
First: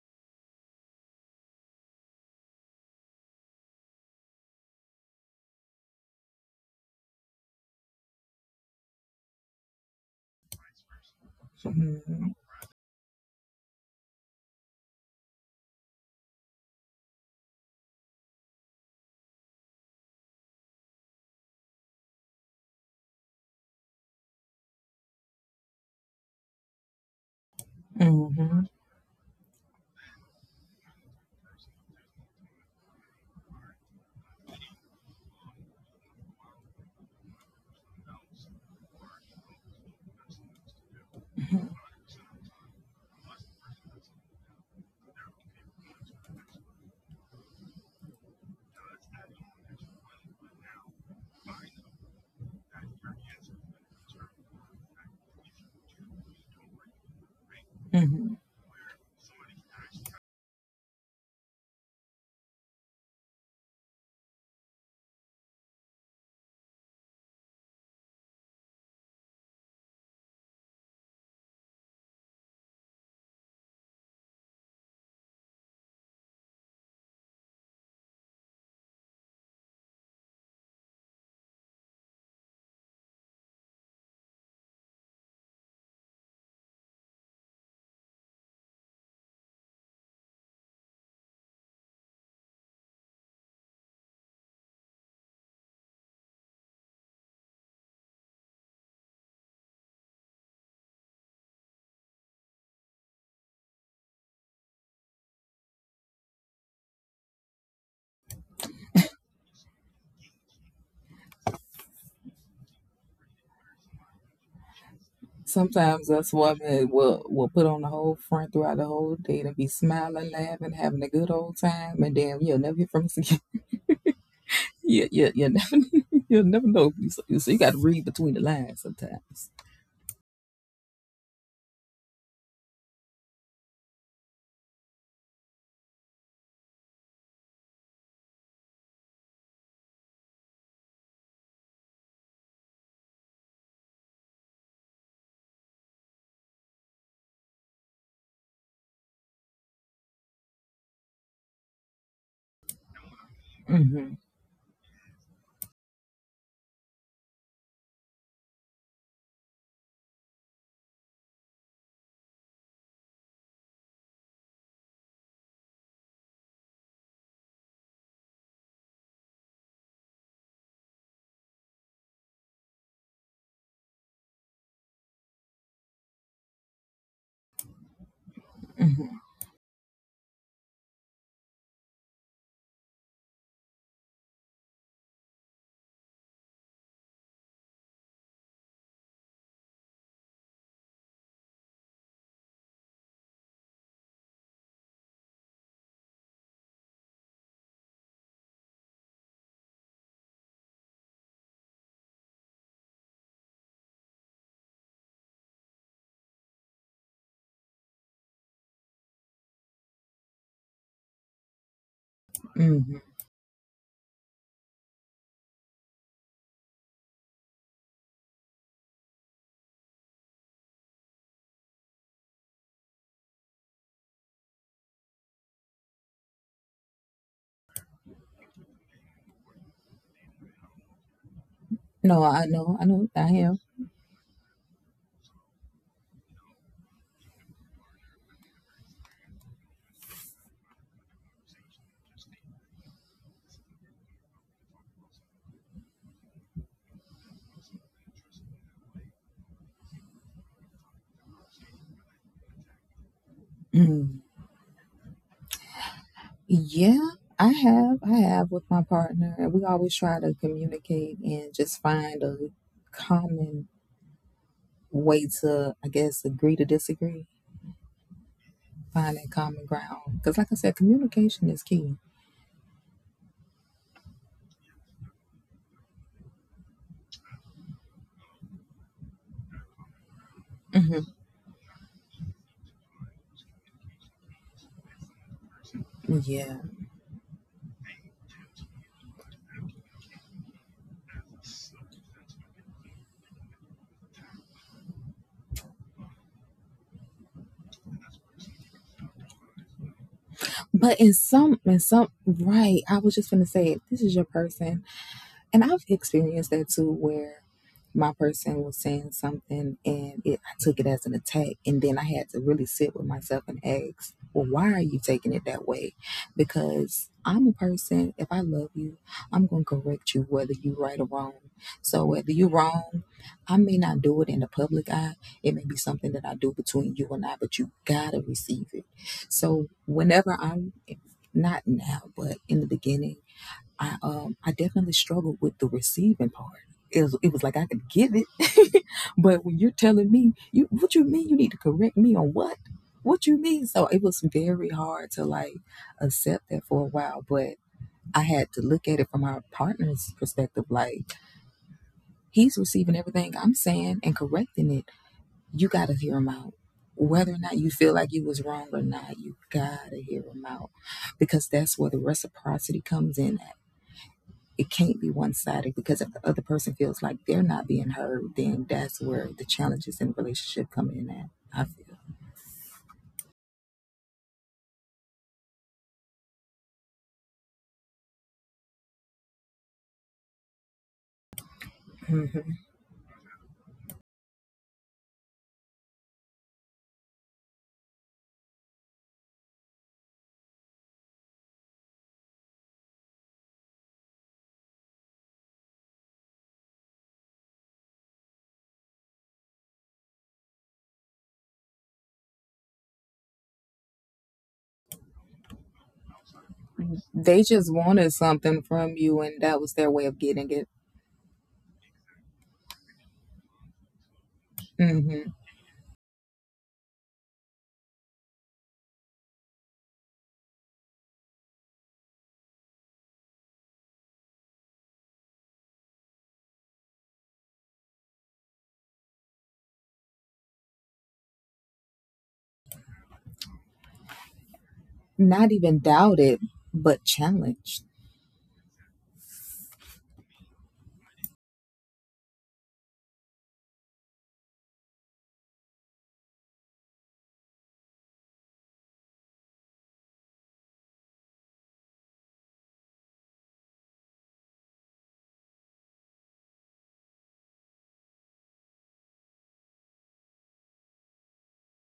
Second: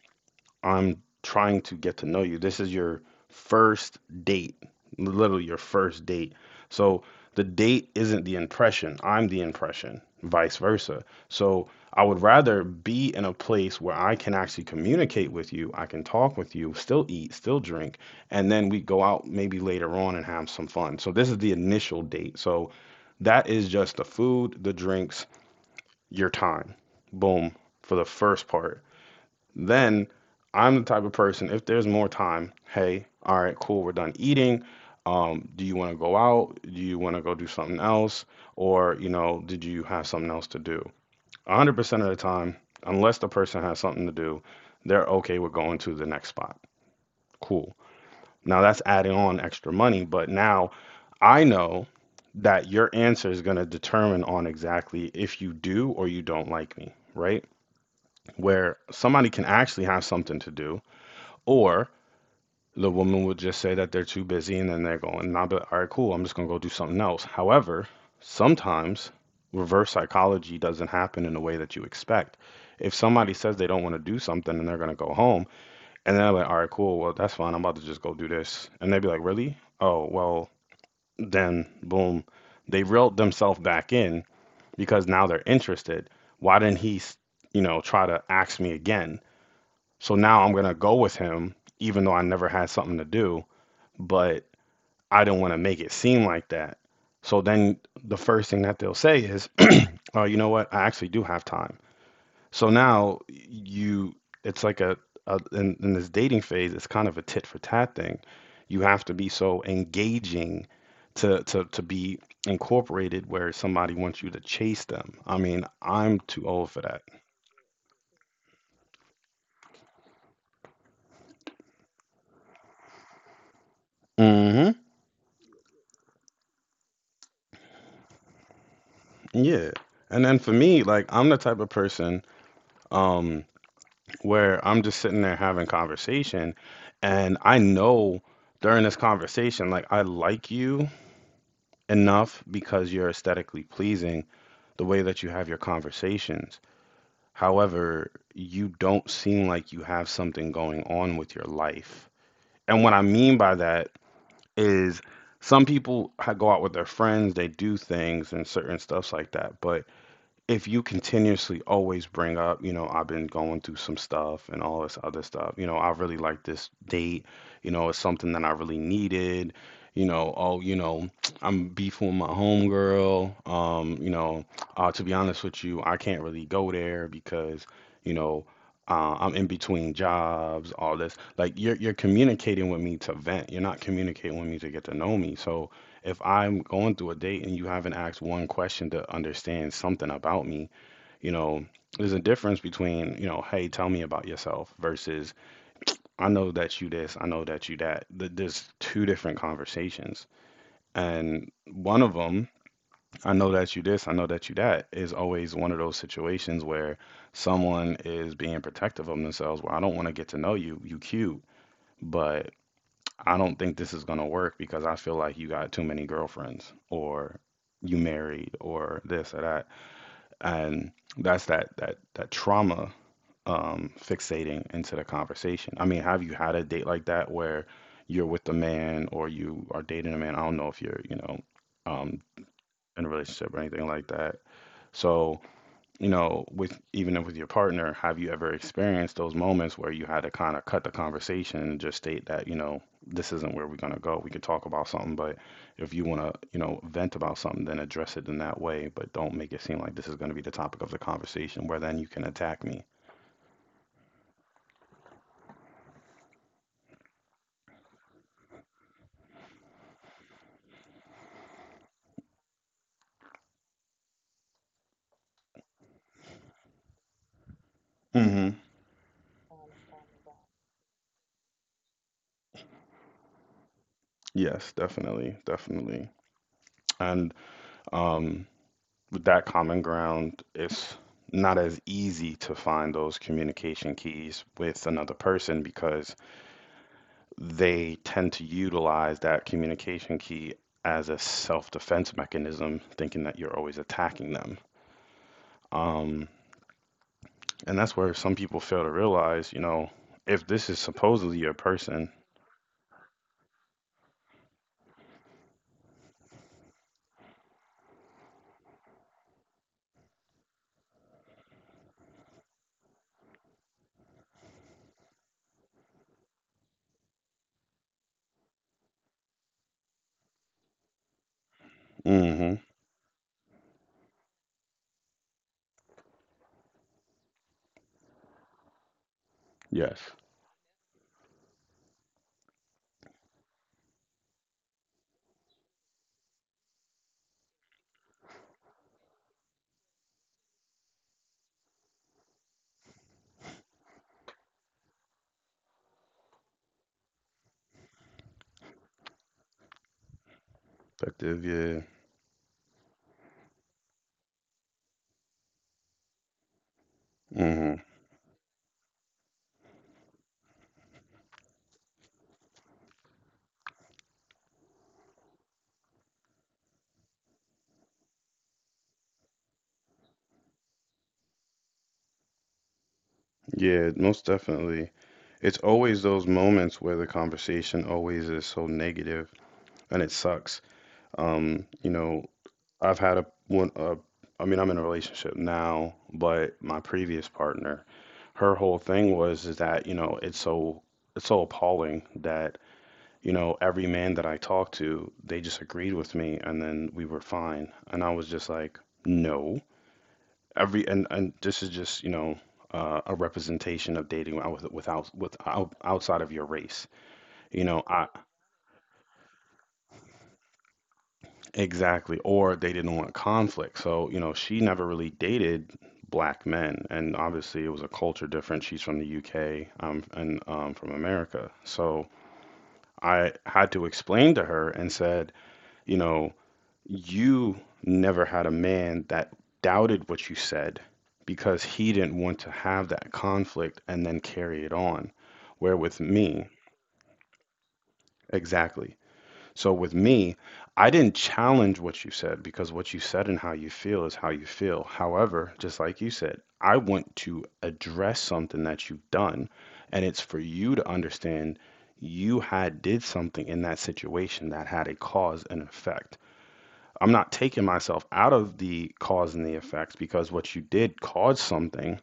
Speaker 1: I'm trying to get to know you. This is your first date, literally your first date. So the date isn't the impression, I'm the impression, vice versa. So I would
Speaker 2: you.
Speaker 1: rather be in a place where I can actually communicate with you, I can talk with you, still eat, still drink, and then we go out maybe later on and have some fun. So this is the initial date. So that is just the food, the drinks, your time. Boom, for the first
Speaker 2: Mm-hmm.
Speaker 1: part. Then I'm the type of person, if there's more time, hey, all right, cool, we're done eating. Um, do you want to go out? Do you want to go do something else? Or, you know, did you have something else to do? one hundred percent of the time, unless the person has something to do, they're okay with going to the next spot. Cool. Now that's adding on extra money, but now I know that your answer is going to determine on exactly if you do or you don't like me, right?
Speaker 2: Hmm.
Speaker 1: Where somebody can actually have something to do, or the woman would just say that they're too busy, and then they're going, nah, but all right, cool, I'm just going to go do something else. However, sometimes reverse psychology doesn't happen in the way that you expect. If somebody says they don't want to do something and they're going to go home, and they're like, all right, cool, well, that's fine, I'm about to just go do this. And they'd be like, really? Oh, well, then boom, they reeled themselves back in because now they're interested. Why didn't he, you know, try to ask me again? So now I'm going to go with him, even though I never had something to do, but I don't want to make it seem like that. So then the first thing that they'll say is, [clears throat] "Oh, you know what? I actually do have time." So now you, it's like a, a in, in this dating phase, it's kind of a tit for tat thing. You have to be so engaging to to to be incorporated where somebody wants you to chase them. I mean,
Speaker 2: Sometimes
Speaker 1: I'm
Speaker 2: us
Speaker 1: too old for
Speaker 2: women
Speaker 1: that.
Speaker 2: will will put on the whole front throughout the whole day and be smiling, laughing, having a good old time, and then you'll never hear from us again.
Speaker 1: Hmm.
Speaker 2: Yeah, yeah, you never, [laughs] you'll never know. So, so you got to read between the lines sometimes.
Speaker 1: Yeah. And then for me, like, I'm the type of person, um, where I'm just sitting there having conversation, and I know during this conversation, like, I like you enough because you're aesthetically pleasing, the way that you have your conversations. However, you don't seem like you have something going on with your life. And what I mean by that
Speaker 2: Hmm.
Speaker 1: is, some people ha- go out with their friends, they do things and certain stuffs like that, but if you continuously always bring up, you know, I've been going through some stuff and all this other stuff, you know, I really like this date, you know, it's something that I really needed, you know, oh, you know, [tsk] I'm beefing with my homegirl, um, you know, uh, to be honest with you, I can't really go there because, you know, uh,
Speaker 2: Hmm.
Speaker 1: I'm in between jobs, all this. Like, you're you're communicating with me to vent. You're not communicating with me to get to know me. So, if I'm going through a date and you haven't asked one question to understand something about me, you know, there's a difference between, you know, hey, tell me about yourself versus I know that you this, I know that you that. Th- There's two different conversations. And one of them, I know that you this, I know that you that, is always one of those situations where someone is being protective of themselves, where I don't want to get to know you, you cute. But
Speaker 2: Hmm.
Speaker 1: I don't think this is going to work because I feel like you got too many girlfriends, or you married, or this or that. And that's that that that trauma um fixating into the conversation. I mean, have you had a date like that where you're with a man or you are dating a man? I don't know if you're, you know, um
Speaker 2: No, I know, I
Speaker 1: in
Speaker 2: know,
Speaker 1: a
Speaker 2: I
Speaker 1: relationship or
Speaker 2: have.
Speaker 1: anything like that. So you know, with, even with your partner, have you ever experienced those moments where you had to kind of cut the conversation and just state that, you know, this isn't where we're going to go. We could talk about something, but if you want to, you know, vent about something, then address it in that way, but don't make it seem like this is going to be the topic of the conversation where then you can attack me.
Speaker 2: Mm. Yeah, I have, I have with my partner, and we always try to communicate and just find a common way to, I guess, agree to disagree,
Speaker 1: Hmm.
Speaker 2: find that common ground. Because, like I said, communication is key.
Speaker 1: Yes, definitely, definitely. And um, with that common ground, it's
Speaker 2: Hmm.
Speaker 1: not as easy to find those communication keys with another person because
Speaker 2: Yeah,
Speaker 1: they tend to utilize that communication key as a self defense mechanism, thinking that you're always attacking them. Um, and that's where some people fail to realize, you know, if this is
Speaker 2: but in
Speaker 1: supposedly your
Speaker 2: some, in some,
Speaker 1: person,
Speaker 2: right? I was just gonna say, if this is your person. And I've experienced that too, where my person was saying something and it, I took it as an attack. And then I had to really sit with myself and ask, well, why are you taking it that way? Because I'm a person, if I love you, I'm going to correct you whether you're right or wrong. So whether you're
Speaker 1: mm-hmm,
Speaker 2: wrong, I may not do it in the public eye. It may be something that I do between you and I, but you got to receive it. So
Speaker 1: yes,
Speaker 2: whenever I'm, not now, but in the beginning, I um I definitely struggled with the receiving part. It was, it was like I could give it, [laughs] but when you're telling me, you what you mean you need to correct me on what? What you mean? So it was very hard to like accept that for a while, but I had to look at it from our partner's perspective. Like,
Speaker 1: effective, yeah,
Speaker 2: he's receiving everything I'm saying and correcting it. You got to hear him out, whether or not
Speaker 1: mm-hmm,
Speaker 2: you feel like you was wrong or not. You gotta hear him out, because that's where the reciprocity comes in. It can't be one sided, because if the other person feels like they're not being heard, then that's where the challenges in the relationship come in at. I feel.
Speaker 1: yeah, most definitely. It's always those moments where the conversation always is so negative, and it sucks. Um, you know,
Speaker 2: Hmm.
Speaker 1: I've had a one uh, I mean, I'm in a relationship now, but my previous partner, her whole thing was is that, you know, it's so it's so appalling that, you know, every man that I talked to, they just agreed with me and then we were fine. And I was just like, no. Every and and this is just, you know, uh, a representation of dating out- without with outside of your race.
Speaker 2: They
Speaker 1: You
Speaker 2: just
Speaker 1: know, I
Speaker 2: wanted something from you, and that was their way of getting it.
Speaker 1: Exactly. Or they didn't want conflict. So, you know, she never really
Speaker 2: Hmm.
Speaker 1: dated black men. And obviously, it was a culture difference. She's from the U K, um, and um, from America. So I had to explain to her and said, you know, you never had a man that doubted what you said because he didn't want to have that conflict and then carry it on.
Speaker 2: Not
Speaker 1: Where
Speaker 2: even
Speaker 1: with
Speaker 2: doubted,
Speaker 1: me,
Speaker 2: but challenged.
Speaker 1: exactly. So with me, I didn't challenge what you said because what you said and how you feel is how you feel. However, just like you said, I want to address something that you've done, and it's for you to understand you had did something in that situation that had a cause and effect. I'm not taking myself out of the cause and the effects because what you did caused something,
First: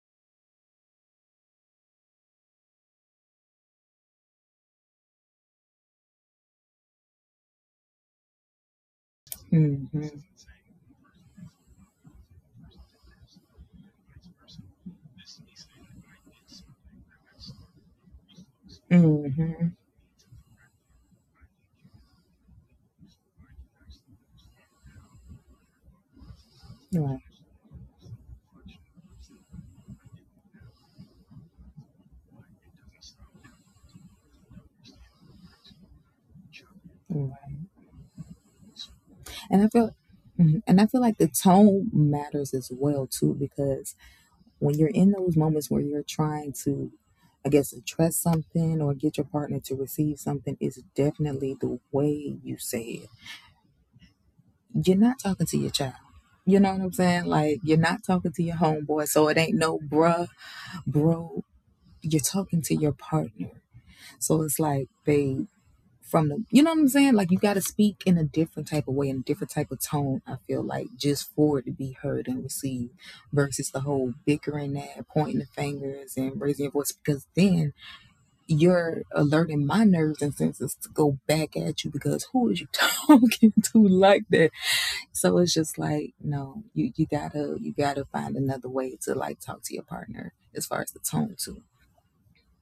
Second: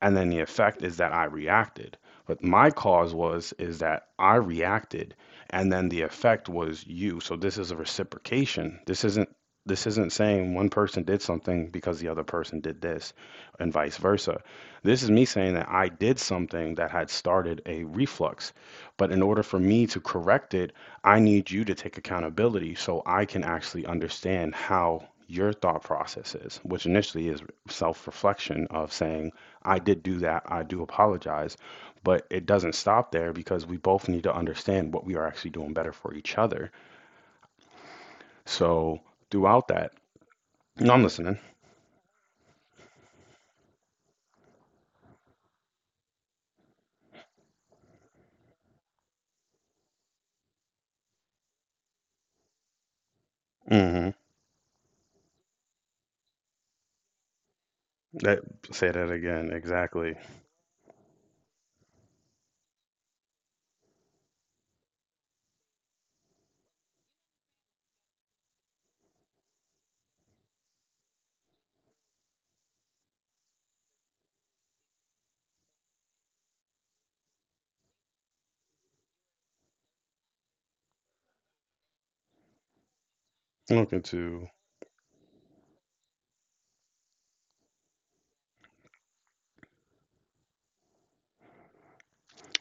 Speaker 1: and then the effect is that I reacted. But my cause was is that I reacted, and then the effect was you. So this is a reciprocation. This isn't this isn't
Speaker 2: Hmm.
Speaker 1: saying one person did something because the other person did this and vice versa. This is me saying that I did something that had started a reflux. But in order for
Speaker 2: Hmm.
Speaker 1: me to correct it, I need you to take accountability so I can actually understand how your thought process is, which
Speaker 2: Right.
Speaker 1: initially is self reflection of saying, I did do that. I do apologize. But it doesn't stop there because we both need to understand what we are actually doing better for each other.
Speaker 2: Right.
Speaker 1: So
Speaker 2: And
Speaker 1: throughout
Speaker 2: I
Speaker 1: that,
Speaker 2: feel, mhm. And I
Speaker 1: no,
Speaker 2: feel
Speaker 1: I'm
Speaker 2: like the
Speaker 1: listening.
Speaker 2: tone matters as well too, because when you're in those moments where you're trying to, I guess, address something or get your partner to receive something, is definitely the way you say it.
Speaker 1: Hmm.
Speaker 2: You're not talking to your child. You know what I'm saying? Like, you're not talking
Speaker 1: That
Speaker 2: to your
Speaker 1: Say
Speaker 2: homeboy,
Speaker 1: that
Speaker 2: so it
Speaker 1: again.
Speaker 2: ain't no
Speaker 1: Exactly.
Speaker 2: bruh, bro. You're talking to your partner. So it's like, babe, from the, you know what I'm saying? Like, you gotta speak in a different type of way, in a different type of tone, I feel like, just for it to be heard and received versus the whole bickering, that pointing the fingers and raising your voice, because then you're alerting my nerves and senses to go back at you, because who is you [laughs] talking to
Speaker 1: Looking
Speaker 2: like
Speaker 1: to.
Speaker 2: that? So it's just like, no, you, you gotta you gotta find another way to like talk to your partner as far as the tone too.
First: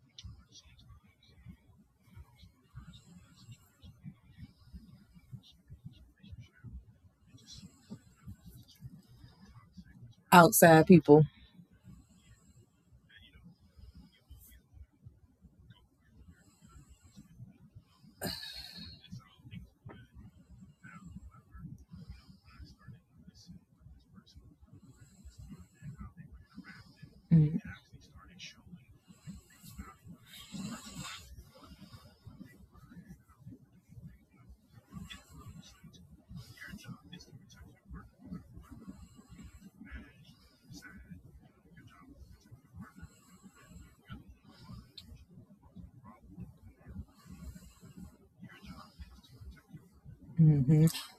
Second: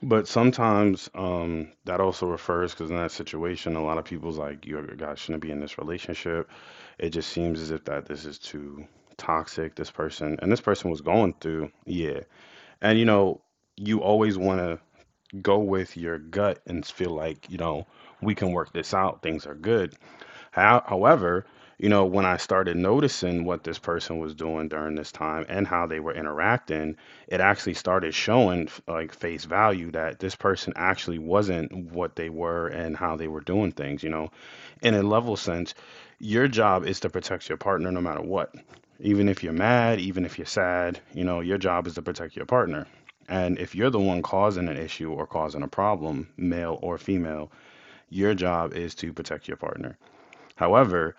Speaker 1: But sometimes, um, that also refers because in that situation, a lot of people's like, "You guys shouldn't be in this relationship." It just seems as if that this is too toxic. This person and this
Speaker 2: Outside
Speaker 1: person was
Speaker 2: people.
Speaker 1: going through. Yeah. And you know, you always want to go with your gut and feel like, you know, we can work this out. Things are good how, however, you know, when I started noticing what this person was doing during this time and how they were interacting, it
Speaker 2: Mm-hmm.
Speaker 1: actually started showing f- like face value that this person actually wasn't what they were and how they were doing things, you know. In a level sense, your job is to protect your partner no matter what. Even if you're mad, even if you're sad, you know, your job is to protect your partner. And if you're the one causing an issue or causing a problem, male or female, your job is to protect your partner.
Speaker 2: Mm-hmm.
Speaker 1: However,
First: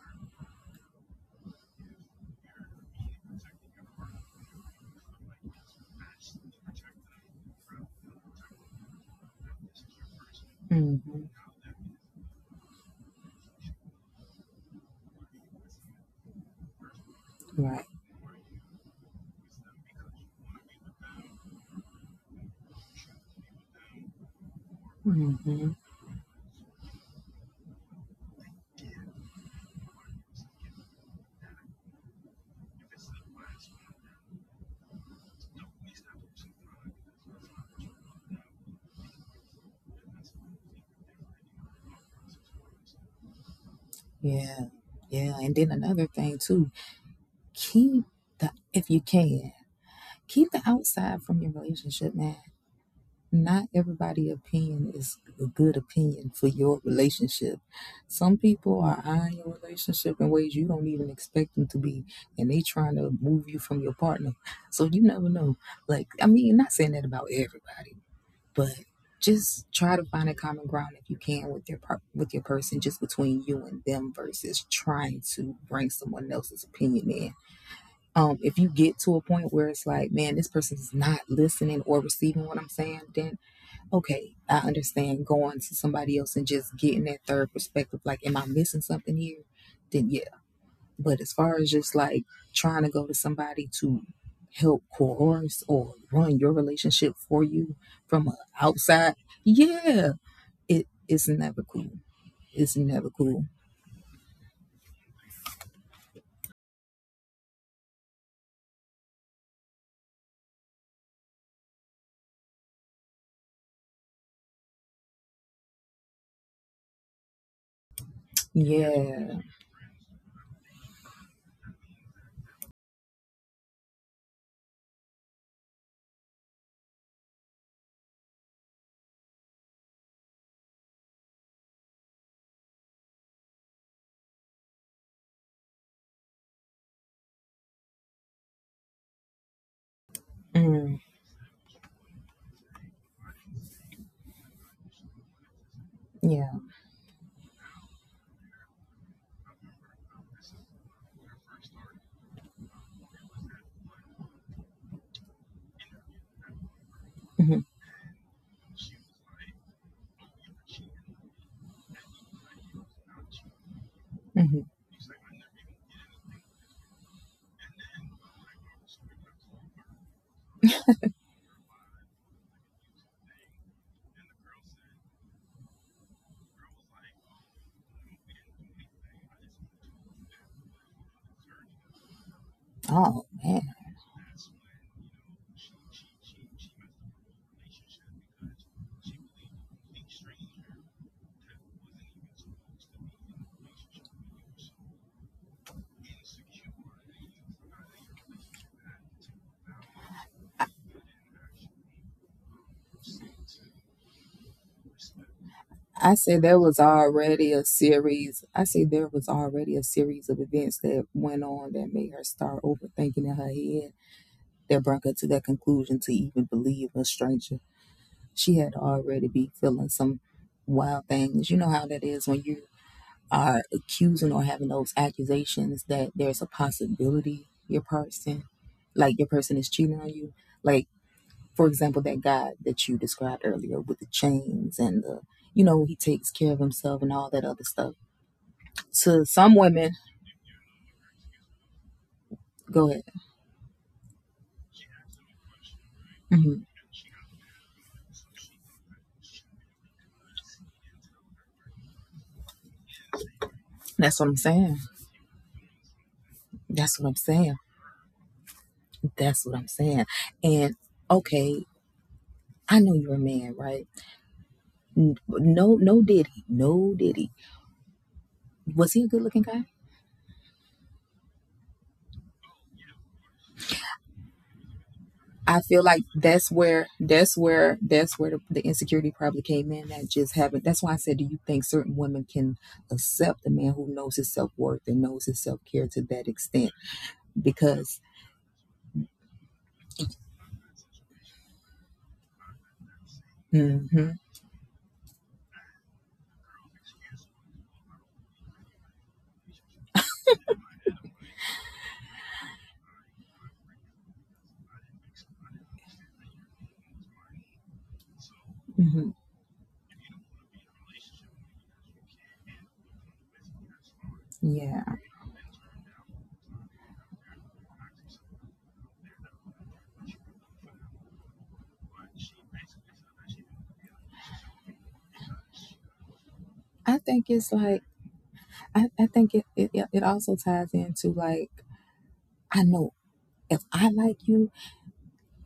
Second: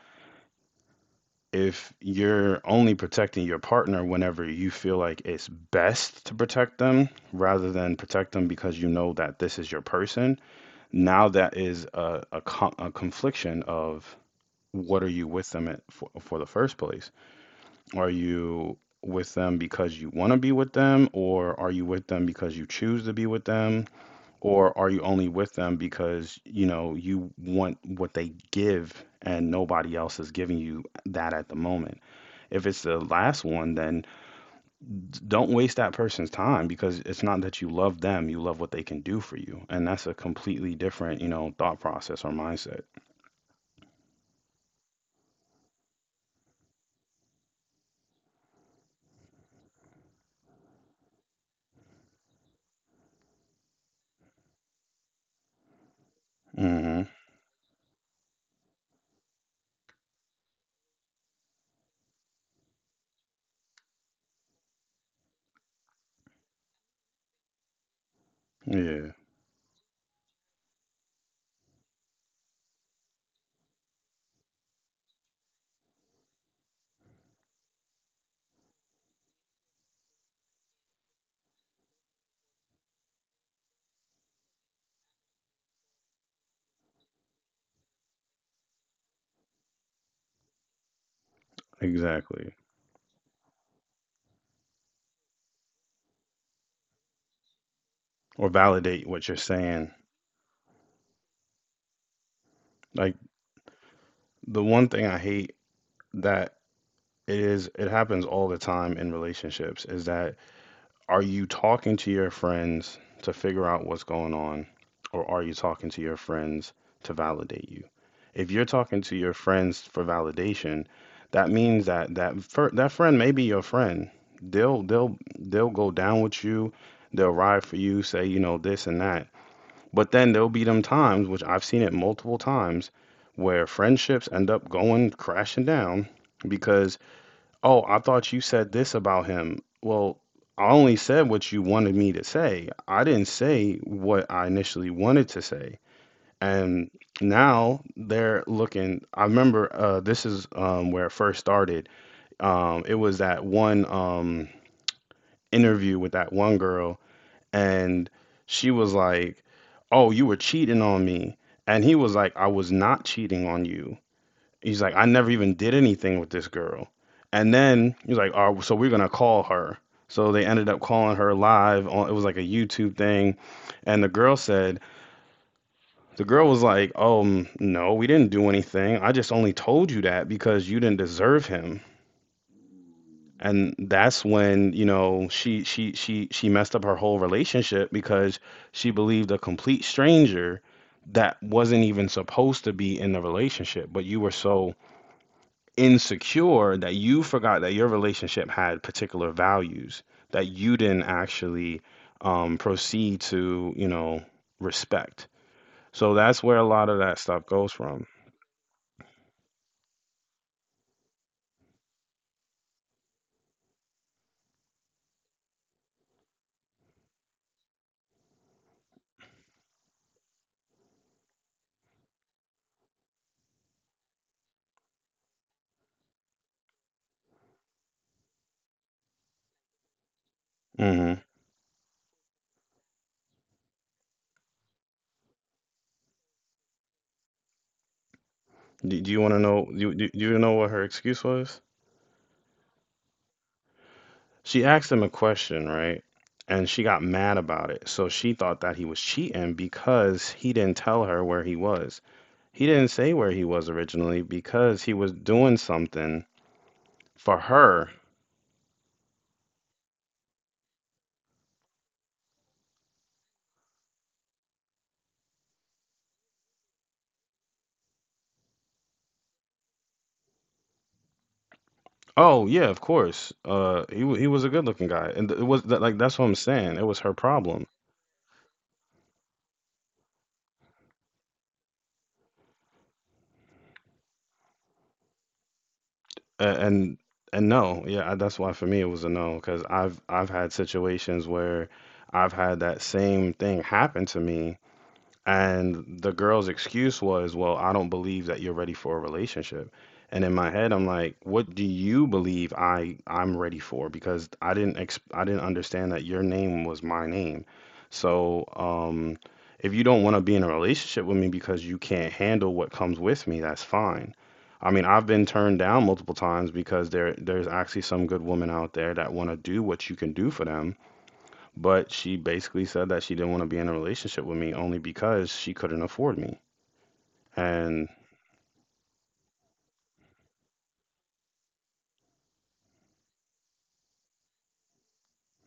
Speaker 1: if you're only protecting your partner whenever you feel like it's best to protect them rather than protect them because you know that this is your person,
Speaker 2: Mm-hmm.
Speaker 1: now that is a, a, con- a confliction of what are you with them at, for, for the first place?
Speaker 2: Right.
Speaker 1: Are you with them because you want to be with them, or are you with them because you choose to be with them, or are you only with
Speaker 2: Mm-hmm.
Speaker 1: them because you know you want what they give and nobody else is giving you that at the moment? If it's the last one, then don't waste that person's time because it's not that you love them, you love what they can do for you. And that's a completely different, you know, thought process or mindset.
Speaker 2: Yeah, yeah. And then another thing too, keep the, if you can, keep the outside from your relationship, man. Not everybody' opinion is a good opinion for your
Speaker 1: Hmm.
Speaker 2: relationship. Some people are eyeing your relationship in ways you don't even expect them to be, and they trying to move you from your partner. So you never know. Like, I mean, not saying that about everybody, but
Speaker 1: Yeah,
Speaker 2: just try to find a common ground if you can with your par- with your person, just between you and them, versus trying to bring someone else's opinion in. Um if you get to a point where it's like, man, this person is not listening or receiving what I'm saying, then okay, I understand going to somebody else and just getting that third perspective, like, am I missing something here, then yes. But as far as just like
Speaker 1: exactly.
Speaker 2: trying to go to somebody to help coerce or run your relationship for you from
Speaker 1: Or validate
Speaker 2: outside,
Speaker 1: what you're saying.
Speaker 2: yeah, it it's never cool. It's never
Speaker 1: Like
Speaker 2: cool.
Speaker 1: the one thing I hate that it is it happens all the time in relationships is that are you talking to your friends to figure out what's going on, or are you talking to your friends to validate you? If you're talking to your
Speaker 2: Yeah.
Speaker 1: friends for validation, that means that that fir- that friend may be your friend. They'll they'll they'll go down with you. They'll ride for you, say you know this and that. But then there'll be them times, which I've seen it multiple times, where friendships end up going crashing down because, "Oh, I thought you said this about him." Well, I only
Speaker 2: Mm,
Speaker 1: said what you wanted me to say. I didn't say what I initially wanted to say.
Speaker 2: yeah.
Speaker 1: And now they're looking. I remember, uh, this is, um, where it first started. Um, it was that one um, interview with that one girl,
Speaker 2: Hmm.
Speaker 1: and she was like, "Oh, you were cheating on me." And he was like, "I was not cheating on you."
Speaker 2: Hmm.
Speaker 1: He's like, "I never even did anything with this girl." And then he's like, "Oh, so we're gonna call her." So they ended up calling her live on, it was like a YouTube thing. And the girl said, the girl was like, um, "No, we didn't do anything. I just only told you that because you didn't deserve him."
Speaker 2: Oh man,
Speaker 1: And that's when, you know, she she she she messed up her whole relationship because she believed a complete stranger that wasn't even supposed to be in the relationship, but you were so insecure that you forgot that your relationship had particular values that you didn't actually, um, proceed to, you know, respect. So
Speaker 2: I said
Speaker 1: that's where
Speaker 2: there
Speaker 1: a
Speaker 2: was
Speaker 1: lot of that stuff
Speaker 2: already a
Speaker 1: goes from.
Speaker 2: series. I say there was already a series of events that went on that made her start overthinking in her head, that brought her to that conclusion to even believe a stranger. She had already be feeling some wild things. You know how that is when you are accusing or having those accusations that there's a possibility your person, like your person is cheating on you. Like,
Speaker 1: Hmm.
Speaker 2: for example, that guy that you described earlier with the chains and the, you know, he takes care of himself and all that other stuff.
Speaker 1: Do, do you
Speaker 2: To
Speaker 1: want to
Speaker 2: some
Speaker 1: know? Do,
Speaker 2: women,
Speaker 1: do, do you know what her excuse was?
Speaker 2: go ahead.
Speaker 1: She asked him a question, right?
Speaker 2: Hmm.
Speaker 1: And she got mad about it. So she thought that he was cheating because he didn't tell her where he was. He didn't say where he was
Speaker 2: That's
Speaker 1: originally
Speaker 2: what I'm saying.
Speaker 1: because he was doing something
Speaker 2: That's what I'm
Speaker 1: for
Speaker 2: saying.
Speaker 1: her.
Speaker 2: That's what I'm saying. And okay, I know you're a man, right? No, no, did he? No, did he? Was he a good looking guy?
Speaker 1: Oh yeah, of course. Uh, he wa- he was a good looking guy, and th- it
Speaker 2: I
Speaker 1: was that
Speaker 2: feel
Speaker 1: like
Speaker 2: like
Speaker 1: that's what I'm
Speaker 2: that's
Speaker 1: saying. It
Speaker 2: where
Speaker 1: was her
Speaker 2: that's
Speaker 1: problem.
Speaker 2: where that's where the, the insecurity probably came in. That just happened. That's why I said, do you think certain women can accept a man who knows his self worth and knows his self care to that
Speaker 1: A-
Speaker 2: extent?
Speaker 1: and and no,
Speaker 2: Because,
Speaker 1: yeah, I- that's why for me it was a no because I've I've had situations where I've had that same thing happen
Speaker 2: hmm.
Speaker 1: to me. And the girl's excuse was, "Well, I don't believe that you're ready for a relationship." And in my head, I'm like, what do you believe I I'm ready for? Because I didn't ex- I didn't understand that your name was my name. So,
Speaker 2: Hmm.
Speaker 1: um, if you don't want to be in a relationship with me because you can't handle what comes with me, that's fine. I
Speaker 2: Yeah,
Speaker 1: mean, I've been turned down multiple times because there there's actually some good women out there that want to do what you can do for them, but she basically said that she didn't want to be in a relationship with me only because she couldn't afford me.
Speaker 2: I think it's like,
Speaker 1: And
Speaker 2: I, I think it, it it also ties into like, I know if I like you,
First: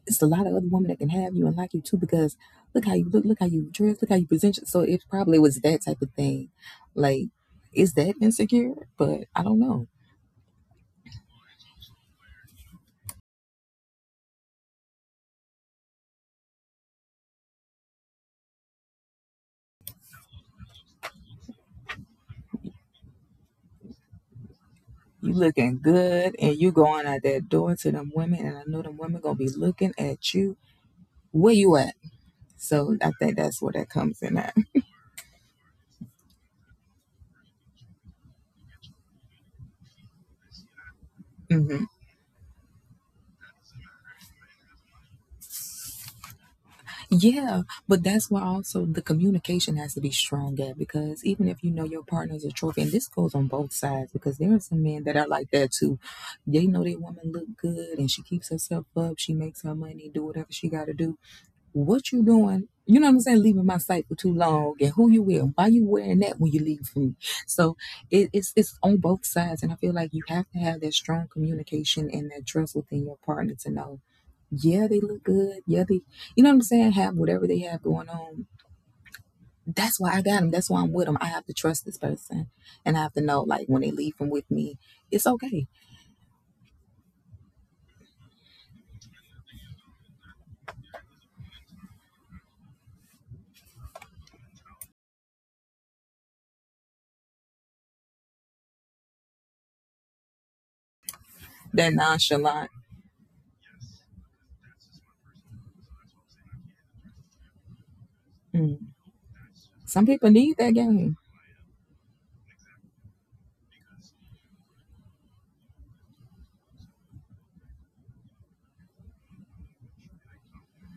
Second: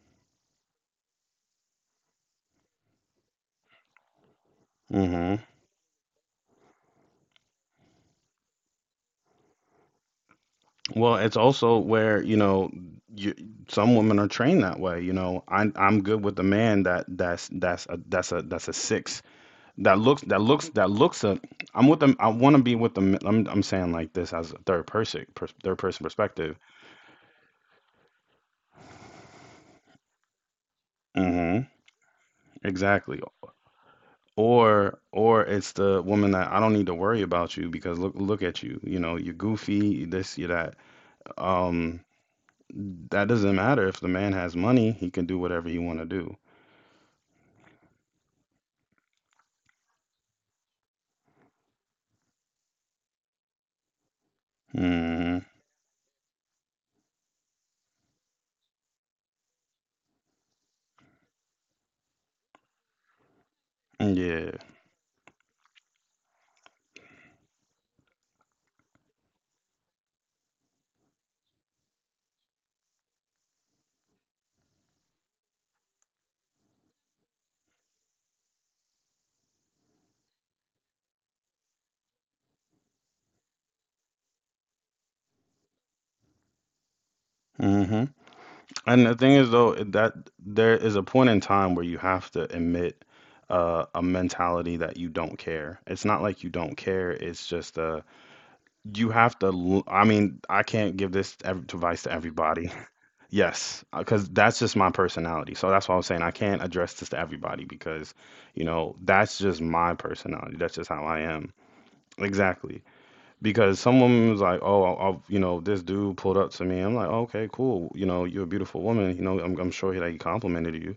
Speaker 2: it's a lot of other women that can have you and like you too because look how you look, look how you dress, look how you present. your- So it
Speaker 1: hmm
Speaker 2: probably was that type of thing. Like, is that insecure? But I don't know.
Speaker 1: well, it's also where, you know, you, some women are trained that way. You know, I'm I'm good with a man that that's that's a that's a that's a six that looks that looks that looks a, I'm with them. I want to be with them. I'm I'm saying like this as a third person
Speaker 2: You
Speaker 1: pers- third
Speaker 2: looking
Speaker 1: person
Speaker 2: good and
Speaker 1: perspective.
Speaker 2: you going out that door to them women, and I know them women gonna be looking at you. Where
Speaker 1: Hmm.
Speaker 2: you at? So I
Speaker 1: Exactly.
Speaker 2: think that's where that comes in at.
Speaker 1: Or or it's the woman that I don't need to worry about you because look look at you. You know, you're goofy, this, you're that.
Speaker 2: Mm-hmm.
Speaker 1: Um, that doesn't matter if the man has money, he can do whatever he want to do.
Speaker 2: Yeah, but that's why also the communication has to be strong at, because even if you know your partner's a trophy, and this goes on both sides, because there are some men that are
Speaker 1: Hmm.
Speaker 2: like that too. They know their woman look good and she keeps herself up, she makes her money, do whatever she got to do. What you doing? You know what I'm saying? Leaving my sight for too
Speaker 1: Yeah.
Speaker 2: long, and who you with? Why you wearing that when you leave me? So it, it's it's on both sides, and I feel like you have to have that strong communication and that trust within your partner to know, yeah, they look good. Yeah, they, you know what I'm saying? Have whatever they have going on. That's why I got them. That's why I'm with them. I have to trust this person, and I have to know, like, when they leave them with me, it's okay.
Speaker 1: Hmm. And the thing is though that there is a point in time where you have to admit, uh, a mentality that you don't care. It's not like you don't care, it's just uh you have to l- I mean, I can't give this ev-
Speaker 2: That
Speaker 1: advice to
Speaker 2: nonchalant.
Speaker 1: everybody. Yes, because that's just my personality. So that's why I'm saying I can't address this to everybody because, you
Speaker 2: Mm.
Speaker 1: know, that's just my
Speaker 2: Some people
Speaker 1: personality.
Speaker 2: need
Speaker 1: That's
Speaker 2: that
Speaker 1: just how
Speaker 2: game.
Speaker 1: I am. Exactly. Because some woman was like, "Oh, i i you know, this dude pulled up to me." I'm like, "Okay, cool. You know, you're a beautiful woman. You know, I'm, I'm sure that he complimented you.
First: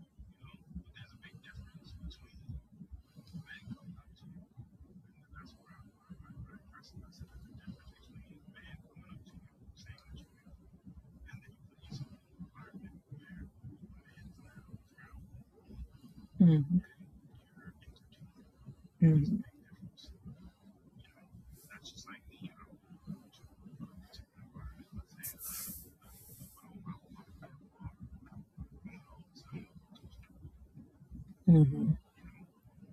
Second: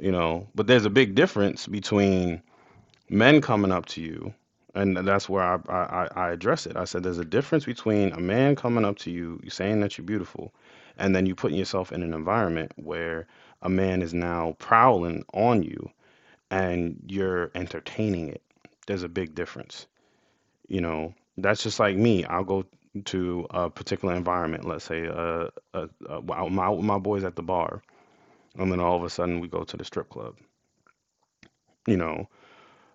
Speaker 1: You know, but there's a big difference between." Men coming up to you, and that's where I, I, I address it. I said there's a difference between a man coming up to you, saying that you're beautiful, and then you putting yourself in an environment where a man is now prowling on you
Speaker 2: Mm-hmm.
Speaker 1: and you're entertaining it. There's a big
Speaker 2: Mm-hmm.
Speaker 1: difference. You know, that's just like me. I'll go to a particular environment, let's say, uh, uh, uh, my, my boys at the bar, and then all of a sudden we go to the strip club.
Speaker 2: Mm-hmm.
Speaker 1: You know,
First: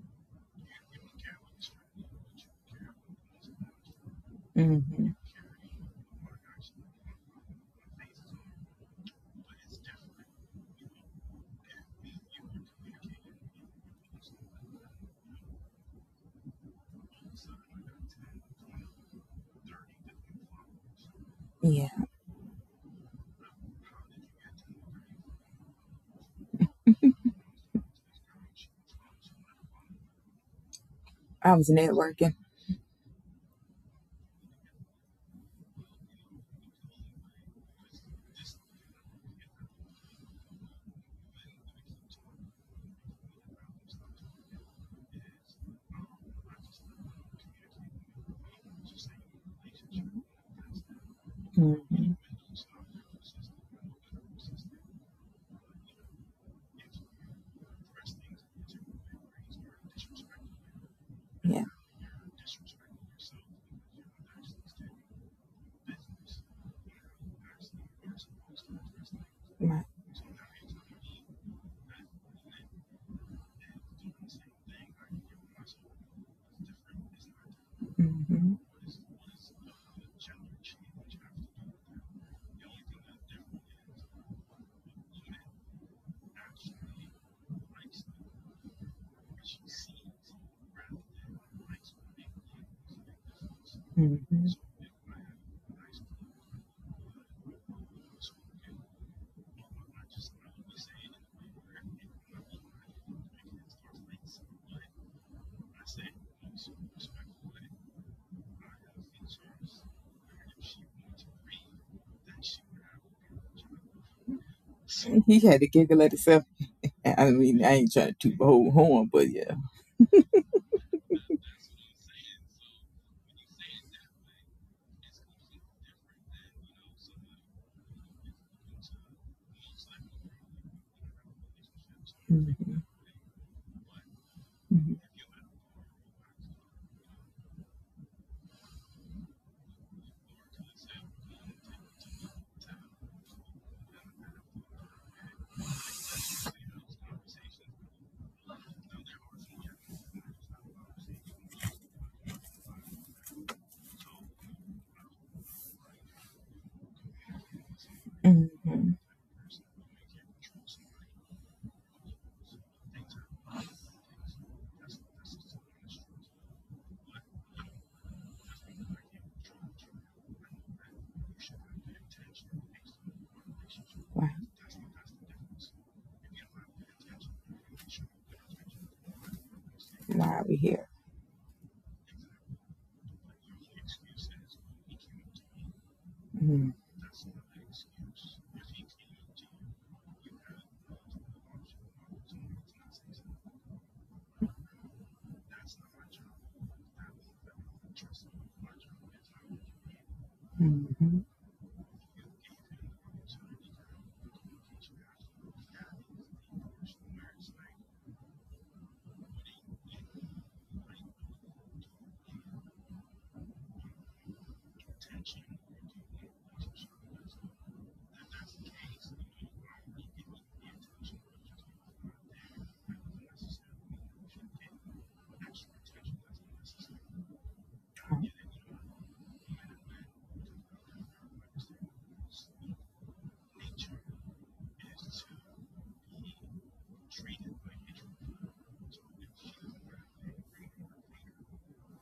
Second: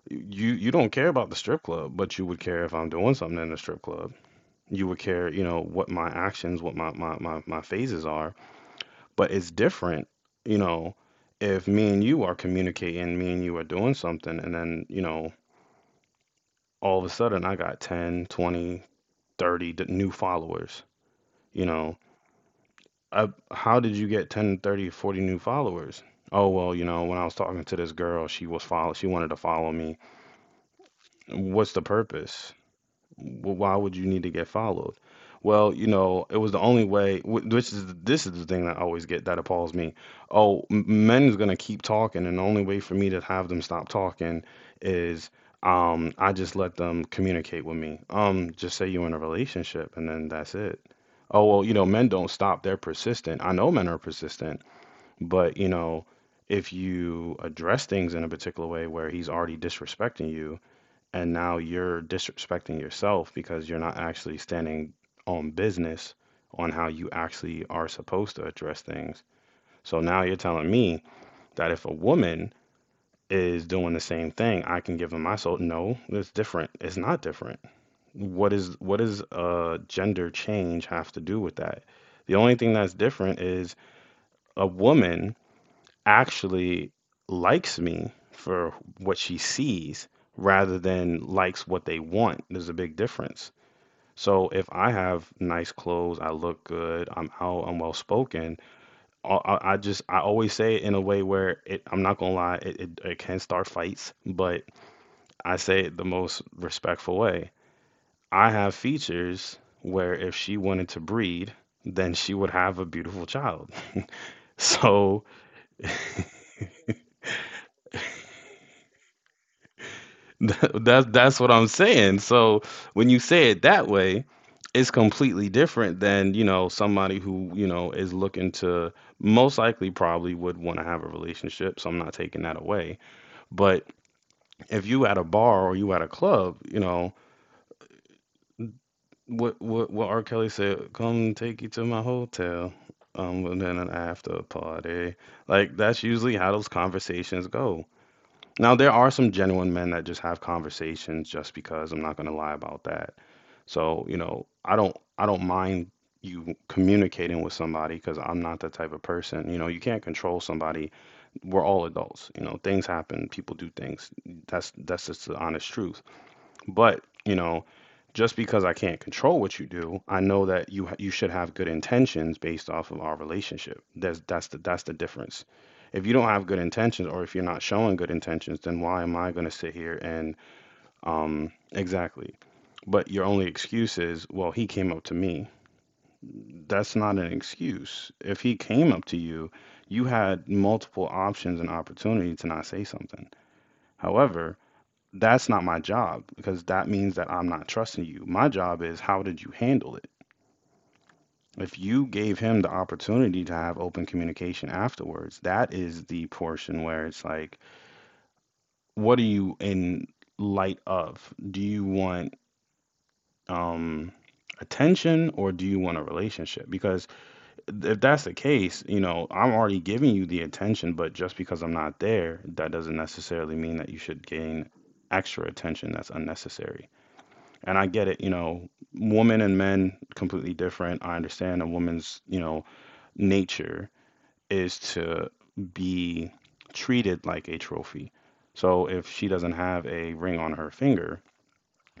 Speaker 1: you you don't care about the strip club, but you would care if I'm doing something in the strip club. You would
Speaker 2: Mm-hmm.
Speaker 1: care, you know, what my actions, what my my my, my phases are. But it's different, you know, if me and you are communicating, me and you are doing something, and then, you know, all of a sudden I got ten, twenty, thirty d- new followers, you
Speaker 2: Yeah,
Speaker 1: know. I, how did you get ten, thirty, forty new followers? Oh, well, you know, when I was talking to this girl, she was follow she wanted to follow me.
Speaker 2: I was
Speaker 1: What's the
Speaker 2: networking.
Speaker 1: purpose? Well, why would you need to get followed? Well, you know, it was the only way. Wh- Which is this is the thing that I always get that appalls me. Oh, m- men's gonna keep talking, and the only way for me to have them stop talking is, um, I just let them communicate with me. Um, just say you're in a relationship, and then that's it. Oh well, you know, men
Speaker 2: Mm-hmm,
Speaker 1: don't stop. They're persistent. I know men are persistent, but you know, if you address things in a particular way where he's already disrespecting you and now
Speaker 2: yeah,
Speaker 1: you're disrespecting yourself because you're not actually standing on business on how you actually are supposed to address things.
Speaker 2: right.
Speaker 1: So now you're telling me that if a woman is doing the same thing, I can give them my soul. No, it's different. It's not different.
Speaker 2: Mm-hmm.
Speaker 1: What is what is a gender change have to do with that? The only thing that's different is a woman actually likes me for what she sees rather than likes what they want. There's a big difference.
Speaker 2: Mm-hmm.
Speaker 1: So if I have nice clothes, I look good, I'm out, I'm well spoken. I, I I just I always say it in a way where it I'm not gonna lie, it, it it can start fights, but I say it the most respectful way. I have features where if she wanted to breed, then she would have a beautiful child. [laughs]
Speaker 2: [laughs]
Speaker 1: So
Speaker 2: He had to giggle at himself. I mean, I ain't trying to toot the whole horn, but yeah.
Speaker 1: [laughs] That's that's what I'm saying. So when you say it that way, it's completely different than, you know, somebody who, you know, is looking to most likely probably would want to have a relationship, so I'm not taking that
Speaker 2: Mm-hmm.
Speaker 1: away. But if
Speaker 2: Mm-hmm.
Speaker 1: you at a bar or you at a club, you know, what what what R. Kelly said, come take you to my hotel. Um, and then an after party. Like that's usually how those conversations go. Now there are some genuine men that just have conversations just because. I'm not gonna lie about that. So, you know, I don't I don't mind you communicating with somebody because I'm not that
Speaker 2: Mm-hmm.
Speaker 1: type of person. You know, you can't control somebody. We're all adults. You know, things happen, people do things. That's that's just the honest truth. But, you know, just because I can't control what you do, I know that you ha- you should have good intentions based off of our relationship. That's
Speaker 2: Why,
Speaker 1: that's the that's the difference. If you don't have good intentions or if you're not showing good intentions, then why am I going to sit here
Speaker 2: why
Speaker 1: and
Speaker 2: are we here?
Speaker 1: um exactly. But your only excuse is, well, he came up to me.
Speaker 2: Mm-hmm.
Speaker 1: That's not an excuse. If he came up to you, you had multiple options and opportunity to not say something. However, that's not my job, because that means that I'm not trusting you. My job is, how did you handle it?
Speaker 2: Mm-hmm.
Speaker 1: If you gave him the opportunity to have open communication afterwards, that is the portion where it's like, what are you in light of? Do you want um attention, or do you want a relationship? Because if that's the case, you know, I'm already giving you the attention, but just because I'm not there, that doesn't necessarily mean that you should gain extra attention that's unnecessary. And I get it,
Speaker 2: Right.
Speaker 1: you know, women and men completely different. I understand a woman's, you know, nature is to be treated like a trophy. So if she doesn't have a ring on her finger,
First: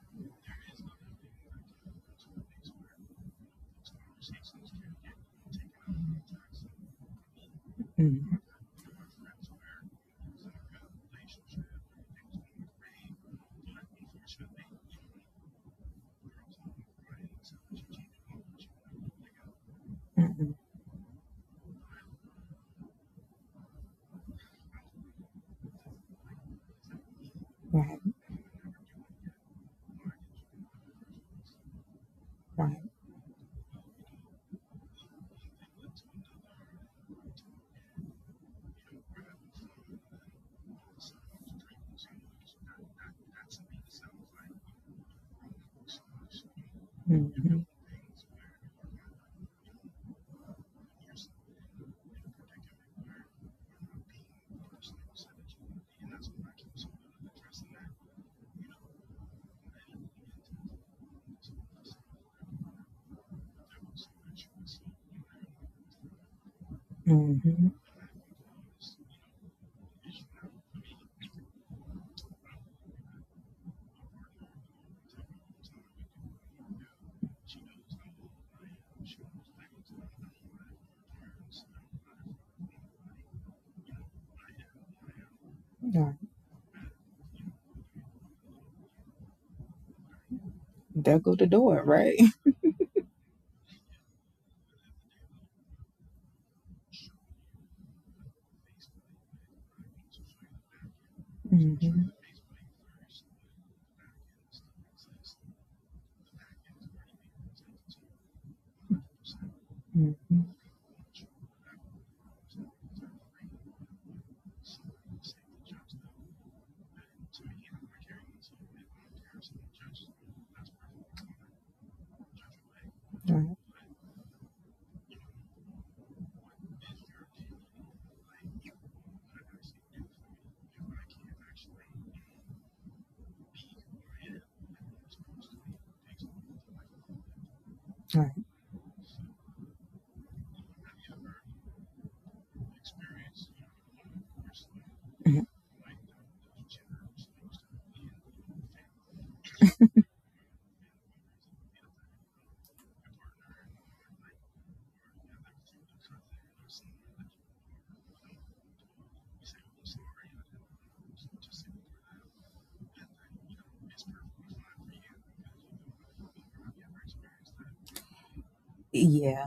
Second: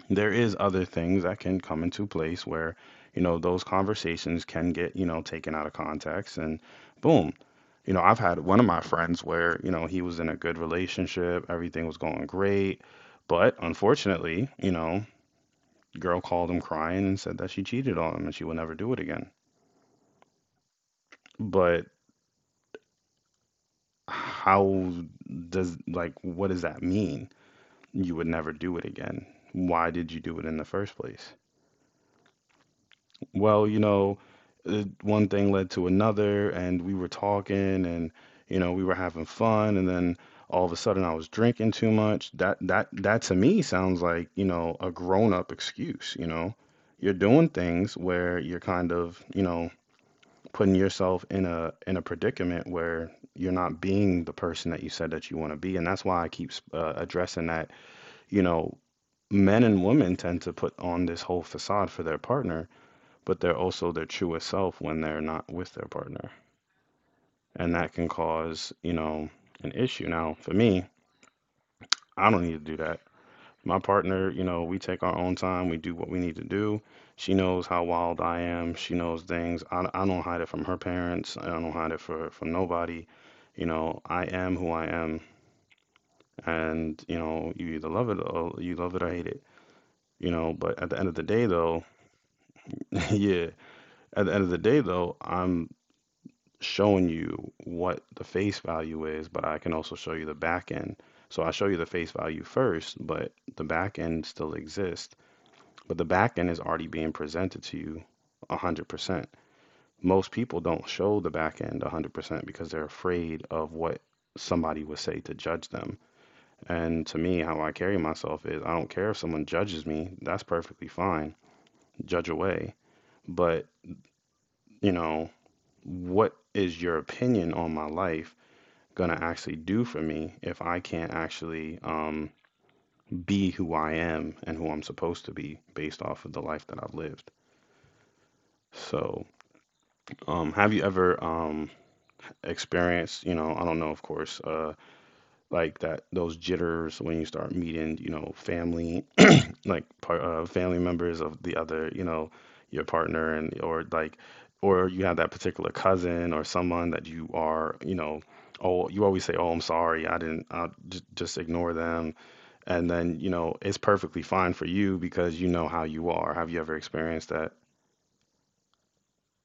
Speaker 1: there is other things that can come into place where, you know, those conversations can get, you know, taken out of context, and boom, you know, I've
Speaker 2: Mm-hmm.
Speaker 1: had one of my friends where, you know, he was in a good relationship, everything was going great, but unfortunately, you know, girl called him crying and said that she cheated on him and she would never do it again.
Speaker 2: Mm-hmm.
Speaker 1: But how does, like, what does that mean,
Speaker 2: Right.
Speaker 1: you would never do it again? Why did you do it in the first place?
Speaker 2: Right.
Speaker 1: Well, you know, uh, one thing led to another, and we were talking, and you know, we were having fun, and then all of a sudden, I was drinking too much. That that that to me sounds like, you know, a grown up excuse. You know, you're doing
Speaker 2: Mm-hmm.
Speaker 1: things where you're kind of, you know, putting yourself in a in a predicament where you're not being the person that you said that you want to be, and that's why I keep uh, addressing that. You know, men and women tend to put on this whole facade for their partner, but they're also their truest self when they're not with their partner.
Speaker 2: Mm-hmm.
Speaker 1: And that can cause, you know, an issue. Now, for me, I don't need to do that. My partner, you know, we take our own time, we do what we need to do. She knows how wild I am. She knows things. I, I don't hide it from her parents. I don't hide it for, from nobody. You know, I am who I am,
Speaker 2: Right.
Speaker 1: and you know, you either love it, or you love it or hate it. You know, but at the end of
Speaker 2: That
Speaker 1: the
Speaker 2: go the
Speaker 1: day,
Speaker 2: door,
Speaker 1: though,
Speaker 2: right? [laughs]
Speaker 1: [laughs] yeah, at the end of the day, though, I'm showing you what the face value is, but I can also show you the back end. So I show you the
Speaker 2: Mm-hmm.
Speaker 1: face value first, but the back end still exists, but the back end is already being presented to you one hundred percent. Most
Speaker 2: Mm-hmm.
Speaker 1: people don't show the back end one hundred percent because they're afraid of what somebody would say to judge them. And to me, how I carry myself is, I don't care if someone judges me, that's perfectly fine. Judge away.
Speaker 2: Right.
Speaker 1: But, you know, what is your opinion on my life gonna actually do for me if I can't actually um, be who I am and who I'm supposed to be based off of the life that I've lived.
Speaker 2: Right.
Speaker 1: So, um, have you ever um, experienced, you know, I don't know, of course, uh,
Speaker 2: Hmm.
Speaker 1: like that, those jitters when you start meeting, you know, family, like part uh, family members of the other, you know, your partner, and or like, or you have that particular cousin or someone that you are, you know, oh, you always say, "Oh, I'm sorry. I didn't I j- just ignore them." And then, you know, it's perfectly fine for you because you know how you are. Have you ever experienced that?
Speaker 2: Yeah.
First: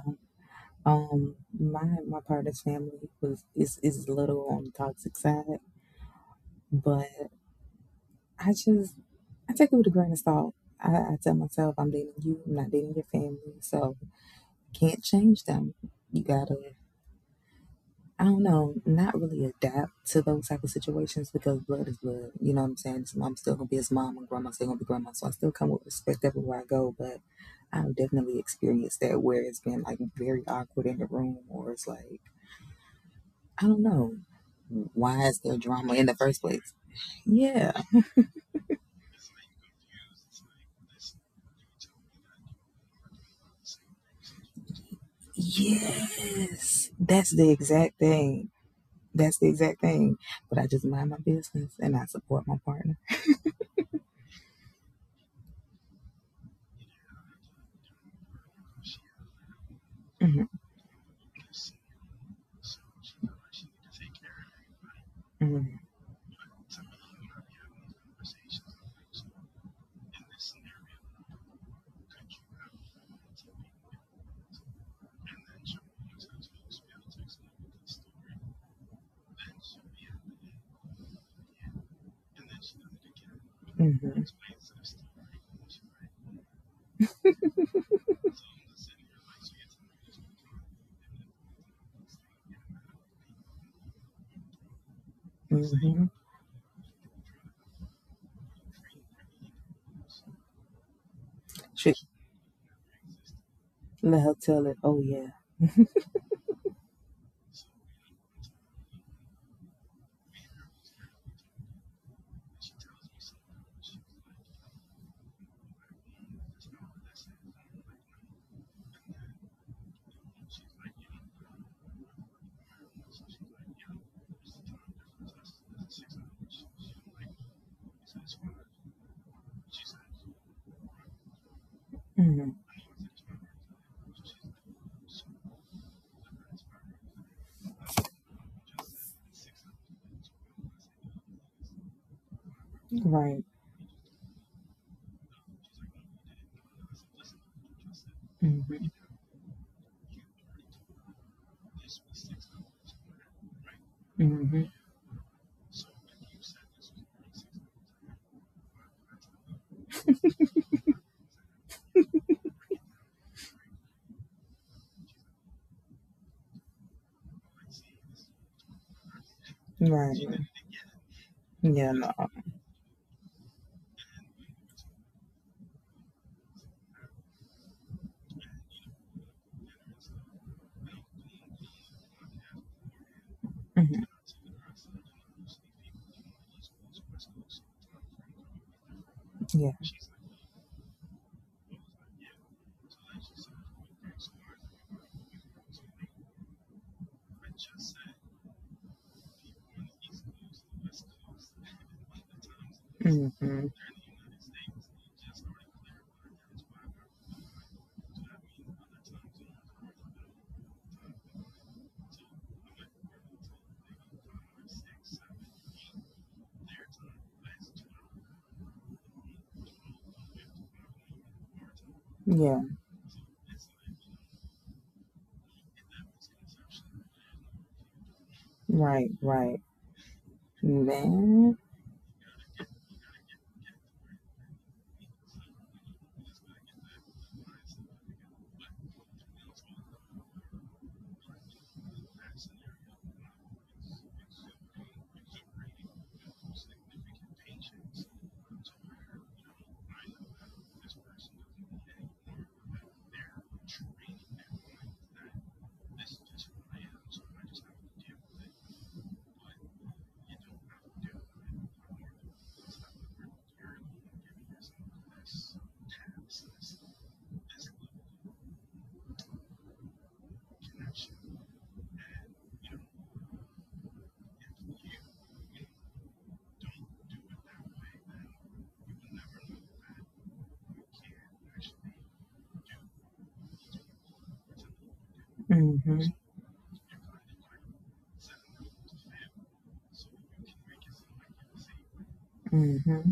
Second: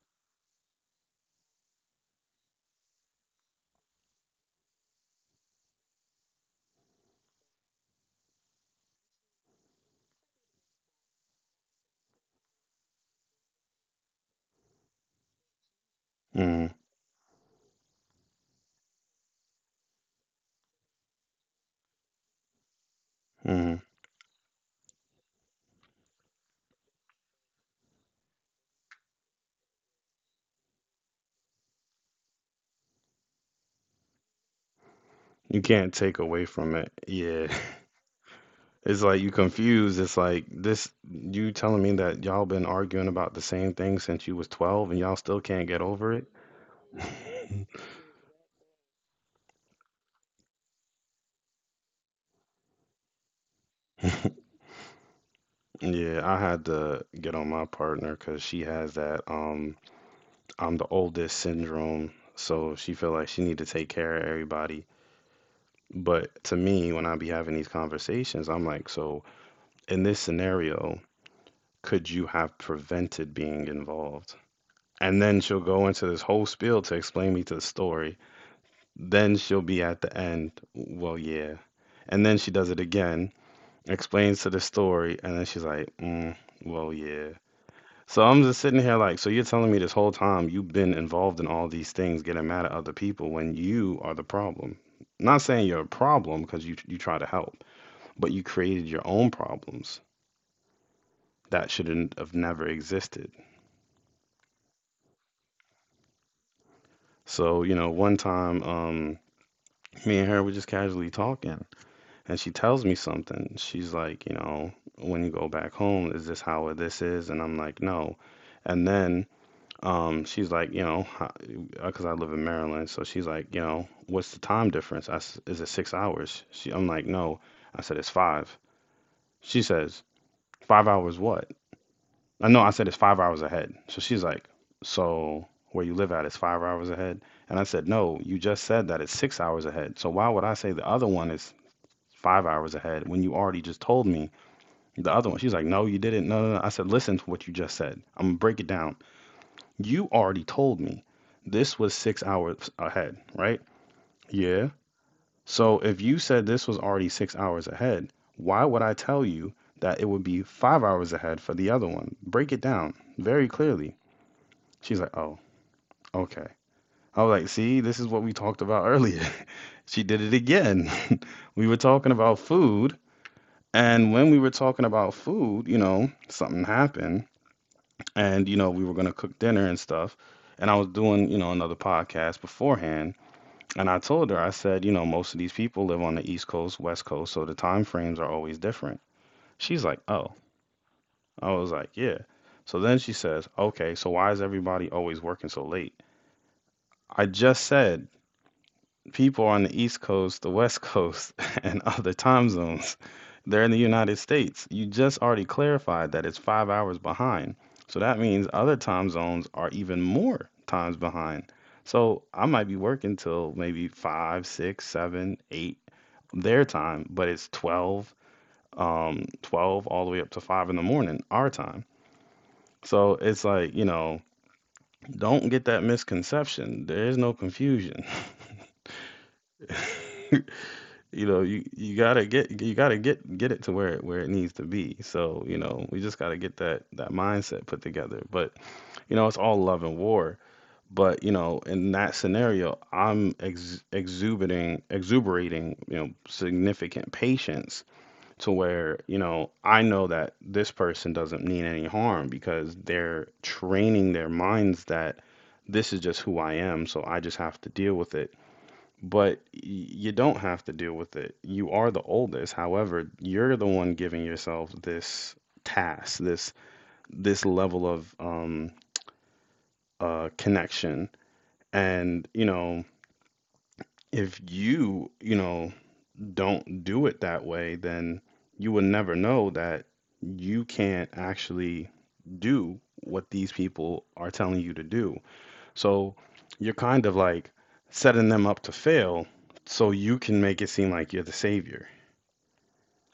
Speaker 2: Um. My my partner's family was is is a little on the toxic side, but I just, I take it with a grain of salt. I, I tell myself I'm dating you, I'm not dating your family, so can't change them. You gotta,
Speaker 1: Mm,
Speaker 2: I don't know, not really adapt to those type of situations because blood is blood. You know what I'm saying? So I'm still gonna be
Speaker 1: mm.
Speaker 2: his mom and grandma's still gonna be grandma. So I still come with respect everywhere I go, but I've definitely experienced that where it's been like very awkward in the room, or it's like, I don't know, why is there
Speaker 1: You can't
Speaker 2: drama in
Speaker 1: take
Speaker 2: the first
Speaker 1: away from
Speaker 2: place?
Speaker 1: it. Yeah. [laughs]
Speaker 2: Yeah.
Speaker 1: It's like you confused. It's like this, you telling me that y'all been arguing about the same thing since you was twelve, and y'all still can't get over it?
Speaker 2: Yes. That's the exact thing. That's the exact thing. But I just mind my business and I support my partner.
Speaker 1: Yeah, I had to get on my partner because she has that um
Speaker 2: Mm.
Speaker 1: I'm the oldest syndrome, so she feel like she need to take care of everybody.
Speaker 2: Hmm. Mm.
Speaker 1: But to me, when I be having these conversations, I'm like, so in this scenario, could you have prevented being involved? And then she'll go into this whole spiel to explain me to the story. Then she'll be at the end, well, yeah. And then she does it again,
Speaker 2: Hmm.
Speaker 1: explains to the story, and then she's like, mm, well, yeah. So I'm just sitting here like, so you're telling me this whole time you've been involved in all these things, getting mad at other people when you are the problem. Not
Speaker 2: Mm.
Speaker 1: saying you're a
Speaker 2: Hmm.
Speaker 1: problem because you you try to help, but you created your own problems that
Speaker 2: Hmm.
Speaker 1: shouldn't have never existed.
Speaker 2: Let her tell it. Oh yeah.
Speaker 1: So you know, one time, um, me and her were just casually talking, and she tells me something. She's like, you know, when you go back home, is this how this is? And I'm like, no. And then Um, she's like, you know, because I live in Maryland, so she's like, you know, what's the time difference? I s is it six hours? She, I'm like, no. I said it's five. She says, five hours what? I
Speaker 2: Hmm.
Speaker 1: know. I said it's five hours ahead. So she's like, so where you live at is five hours ahead? And I said, no. You just said that it's six hours ahead. So why would I say the other one is five hours ahead when you
Speaker 2: Right.
Speaker 1: already just told me the other one? She's like, no, you didn't. No, no, no. I said, listen to what you just said. I'm gonna break it
Speaker 2: Mm-hmm.
Speaker 1: down. You already told me this was six hours ahead, right?
Speaker 2: Mm-hmm.
Speaker 1: Yeah. So if you said this was already six hours ahead, why would I tell you that it would be five hours ahead for the other one? Break it down very clearly. She's like, oh, okay. I was like, see, this is what we talked about earlier. [laughs] she did it
Speaker 2: Right.
Speaker 1: again. [laughs] we were
Speaker 2: Yeah.
Speaker 1: talking
Speaker 2: No.
Speaker 1: about food. And when we were talking about food, you know, something happened. And, you know, we were going to cook dinner and stuff. And I was doing, you know, another podcast beforehand. And I
Speaker 2: Hmm.
Speaker 1: told her, I said, you know, most of these people live on the East Coast, West Coast, so the time frames are always different.
Speaker 2: Yeah.
Speaker 1: She's like, oh. I was like, yeah. So then she says, okay, so why is everybody always working so late? I just said, people on the East Coast, the West Coast, [laughs] and other time zones, they're
Speaker 2: Hmm.
Speaker 1: in the United States. You just already clarified that it's five hours behind. So that means other time zones are even more times behind. So I might be working till maybe five, six, seven, eight their time, but it's twelve, um, twelve all the way up to five in the morning, our time.
Speaker 2: Yeah.
Speaker 1: So it's like, you know, don't get that misconception. There is no confusion. [laughs]
Speaker 2: Right. Right.
Speaker 1: You know,
Speaker 2: Man.
Speaker 1: you, you gotta get, you gotta get get it to where it where it needs to be. So, you know, we just gotta get that that mindset put together. But, you know, it's all love and war. But, you know, in that scenario, I'm ex exuberant exuberating, you know, significant patience to where, you know, I know that this person doesn't mean any harm because they're training their minds that this is just who I am, so I just have to deal with it. But y- you don't have to deal with it. You are the oldest. However, you're the one giving yourself this task, this this level of um uh connection. And, you know, if you, you know, don't do it that way, then you will never know that you can't actually do what these people are telling you to do.
Speaker 2: Mm-hmm.
Speaker 1: So you're kind of like setting them up to fail so you can make it seem like you're the savior.
Speaker 2: Mm-hmm.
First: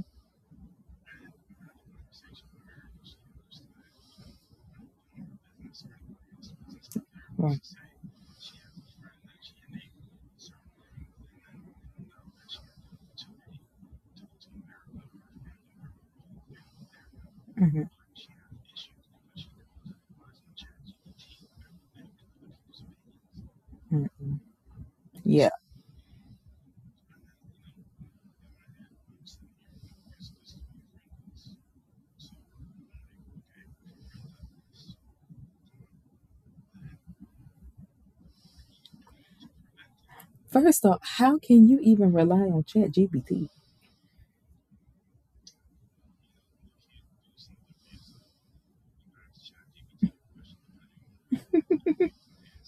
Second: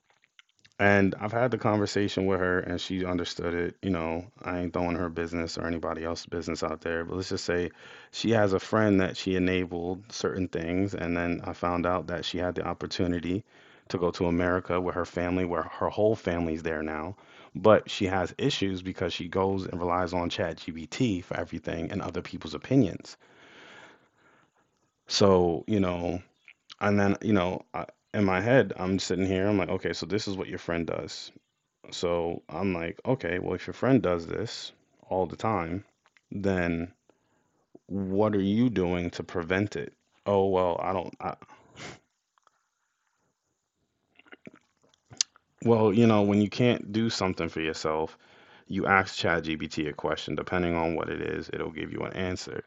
Speaker 1: And I've had the conversation with her and she understood it. You know, I ain't throwing her business or anybody else's business out there, but let's just
Speaker 2: Right.
Speaker 1: say she has a friend that she enabled certain things. And then I found out that she had the opportunity to go to America with her family, where her whole family's there now.
Speaker 2: Mm-hmm.
Speaker 1: But she has issues because she goes and relies on ChatGPT for everything and other people's opinions.
Speaker 2: Mm-hmm. Yeah.
Speaker 1: So, you know, and then, you know, I, in my head, I'm sitting here, I'm like, okay, so this is what your friend does. So I'm like, okay, well, if your friend does this all the time, then what are you doing to prevent it? Oh, well,
Speaker 2: First
Speaker 1: I
Speaker 2: off,
Speaker 1: don't,
Speaker 2: how
Speaker 1: I,
Speaker 2: can you even rely on Chat G P T?
Speaker 1: well, you know, when you can't do something for yourself, you ask ChatGPT a question. Depending on what it is, it'll give you an answer.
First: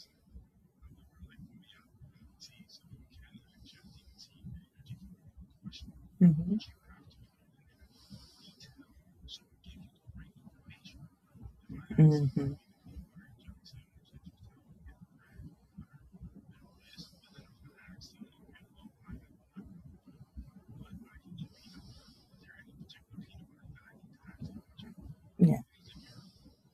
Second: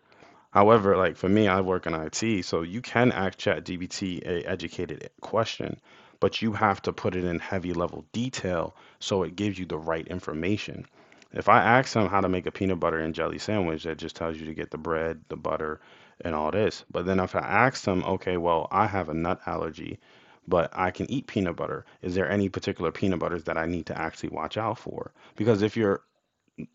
Speaker 1: However, like for me, I work in I T, so you can ask ChatGPT a educated question, but you
Speaker 2: Mm-hmm.
Speaker 1: have to put it in heavy level detail so it gives you the right information. If I ask him how to make a
Speaker 2: Mm-hmm.
Speaker 1: peanut butter and jelly sandwich, that just tells you to get the bread, the butter, and all this. But then if I ask him, okay, well, I have a nut allergy, but I can eat peanut butter. Is there any particular peanut butters that I need to actually watch out for?
Speaker 2: Yeah.
Speaker 1: Because if you're